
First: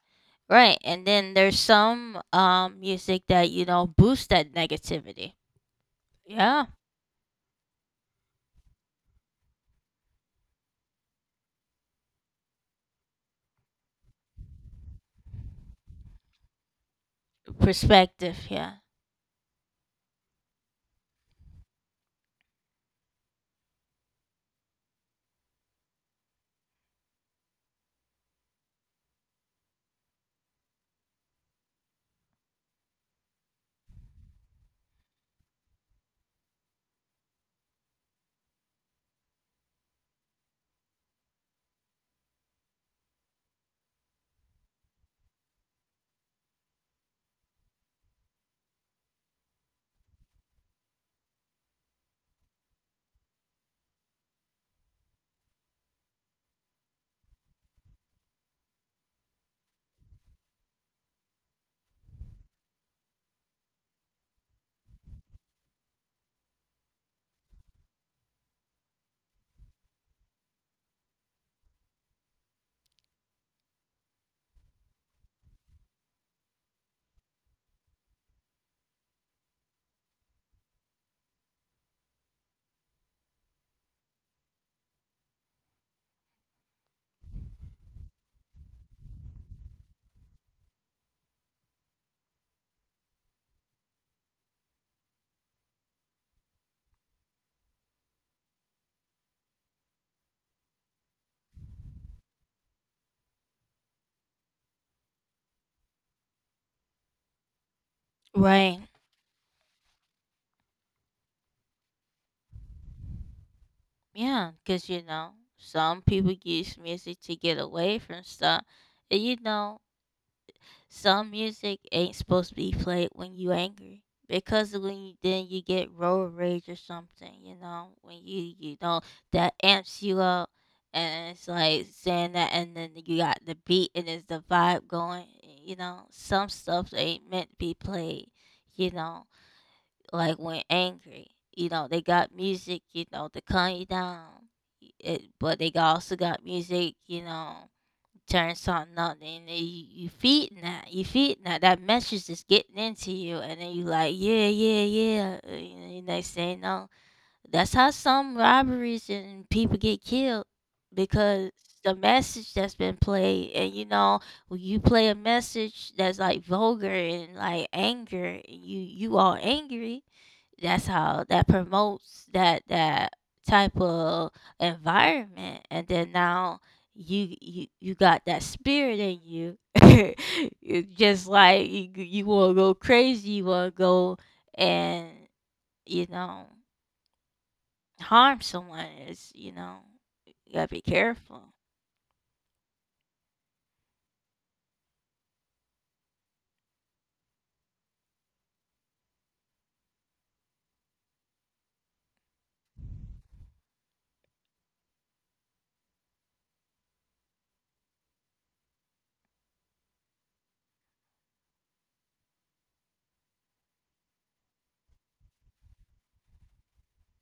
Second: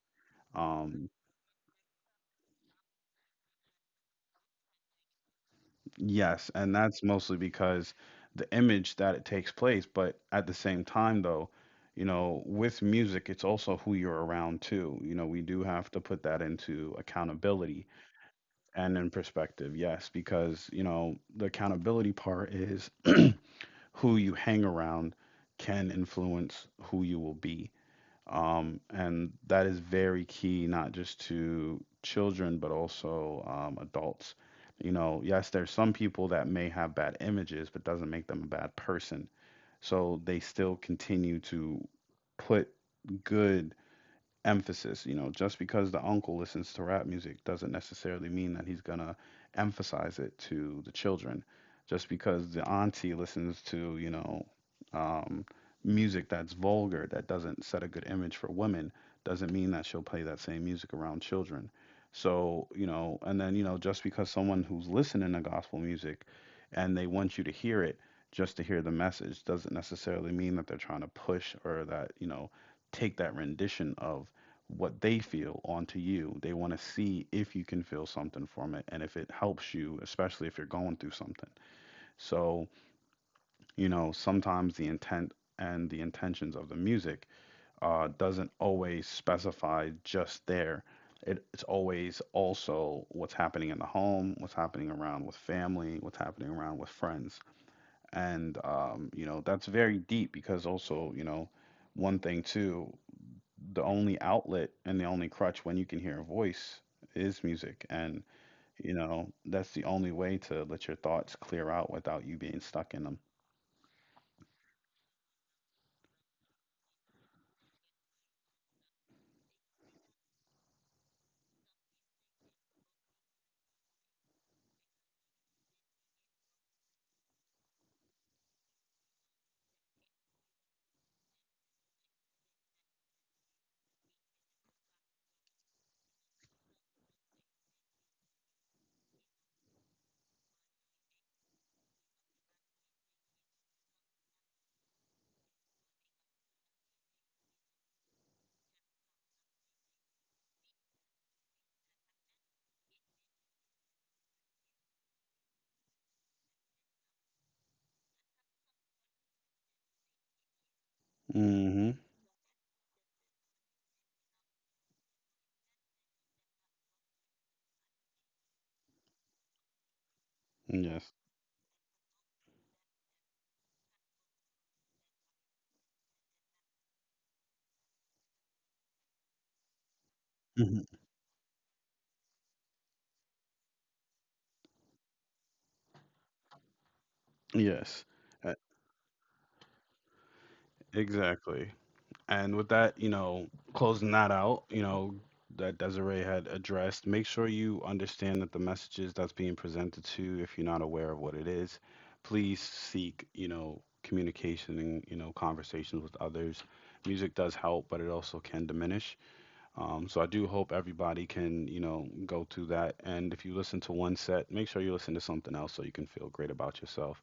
Speaker 2: Right. And
Speaker 1: um,
Speaker 2: then there's some music that, you know, boosts that negativity.
Speaker 1: Yes,
Speaker 2: Yeah.
Speaker 1: and that's mostly because the image that it takes place, but at the same time though, you know, with music, it's also who you're around too. You know, we do have to put that into accountability
Speaker 2: Perspective, yeah.
Speaker 1: and in perspective. Yes, because, you know, the accountability part is who you hang around can influence who you will be. And that is very key, not just to children, but also adults. You know, yes, there's some people that may have bad images, but doesn't make them a bad person. So they still continue to put good emphasis. You know, just because the uncle listens to rap music doesn't necessarily mean that he's gonna emphasize it to the children. Just because the auntie listens to, you know, um, music that's vulgar, that doesn't set a good image for women, doesn't mean that she'll play that same music around children. So, you know, and then, you know, just because someone who's listening to gospel music and they want you to hear it just to hear the message doesn't necessarily mean that they're trying to push or that, you know, take that rendition of what they feel onto you. They want to see if you can feel something from it and if it helps you, especially if you're going through something. So, you know, sometimes the intent and the intentions of the music doesn't always specify just there. It's always also what's happening in the home, what's happening around with family, what's happening around with friends. And, you know, that's very deep because also, you know, one thing too, the only outlet and the only crutch when you can hear a voice is music. And
Speaker 2: Right.
Speaker 1: you know that's the only way to let your thoughts clear out without you being stuck in them.
Speaker 2: Yeah, cause you know, some people use music to get away from stuff. And, you know, some music ain't supposed to be played when you angry, because when you then you get road rage or something, you know, when you know that amps you up, and it's like saying that and then you got the beat and it's the vibe going, you know. Some stuff ain't meant to be played, you know, like when angry. You know, they got music, you know, to calm you down. It, but they got- also got music, you know, turn something up and then you feeding that. You feeding that. That message is getting into you and then you like, yeah, yeah, yeah. You know, you next thing you know, that's how some robberies and people get killed because
Speaker 1: Mm hmm.
Speaker 2: the message that's been played, and you know when you play a message that's like vulgar and like anger and you all angry, that's
Speaker 1: Yes.
Speaker 2: how that promotes that type of environment, and then now you got that spirit in you. It's
Speaker 1: Hmm.
Speaker 2: just like you want to go crazy, you want to go and you know
Speaker 1: Yes.
Speaker 2: harm
Speaker 1: Uh,
Speaker 2: someone is you know you gotta be careful.
Speaker 1: exactly. And with that, you know, closing that out, you know, that Desiree had addressed, make sure you understand that the messages that's being presented to you, if you're not aware of what it is, please seek, you know, communication and, you know, conversations with others. Music does help, but it also can diminish. So I do hope everybody can, you know, go through that. And if you listen to one set, make sure you listen to something else so you can feel great about yourself.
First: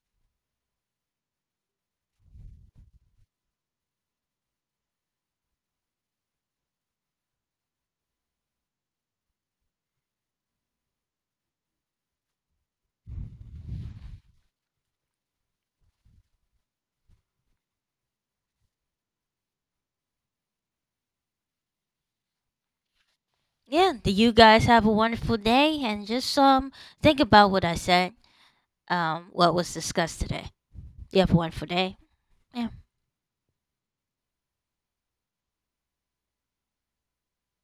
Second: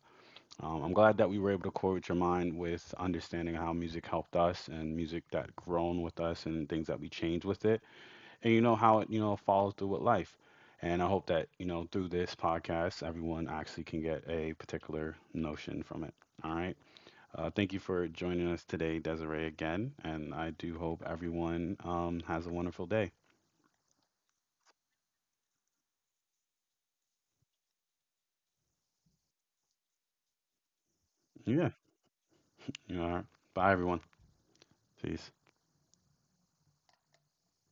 Speaker 1: I'm glad that we were able to correlate your mind with understanding how music helped us and music that grown with us and things that we changed with it. And you know how it, you know, follows through with life. And I hope that, you know, through this podcast, everyone actually can get a particular notion from it. All right. Thank you for joining us today, Desiree, again. And I do hope everyone has a wonderful day.
Speaker 2: Yeah, do you guys have a wonderful day, and just think about what I said, what was discussed today. You have a wonderful
Speaker 1: Yeah.
Speaker 2: day. Yeah.
Speaker 1: You are. Bye, everyone. Peace.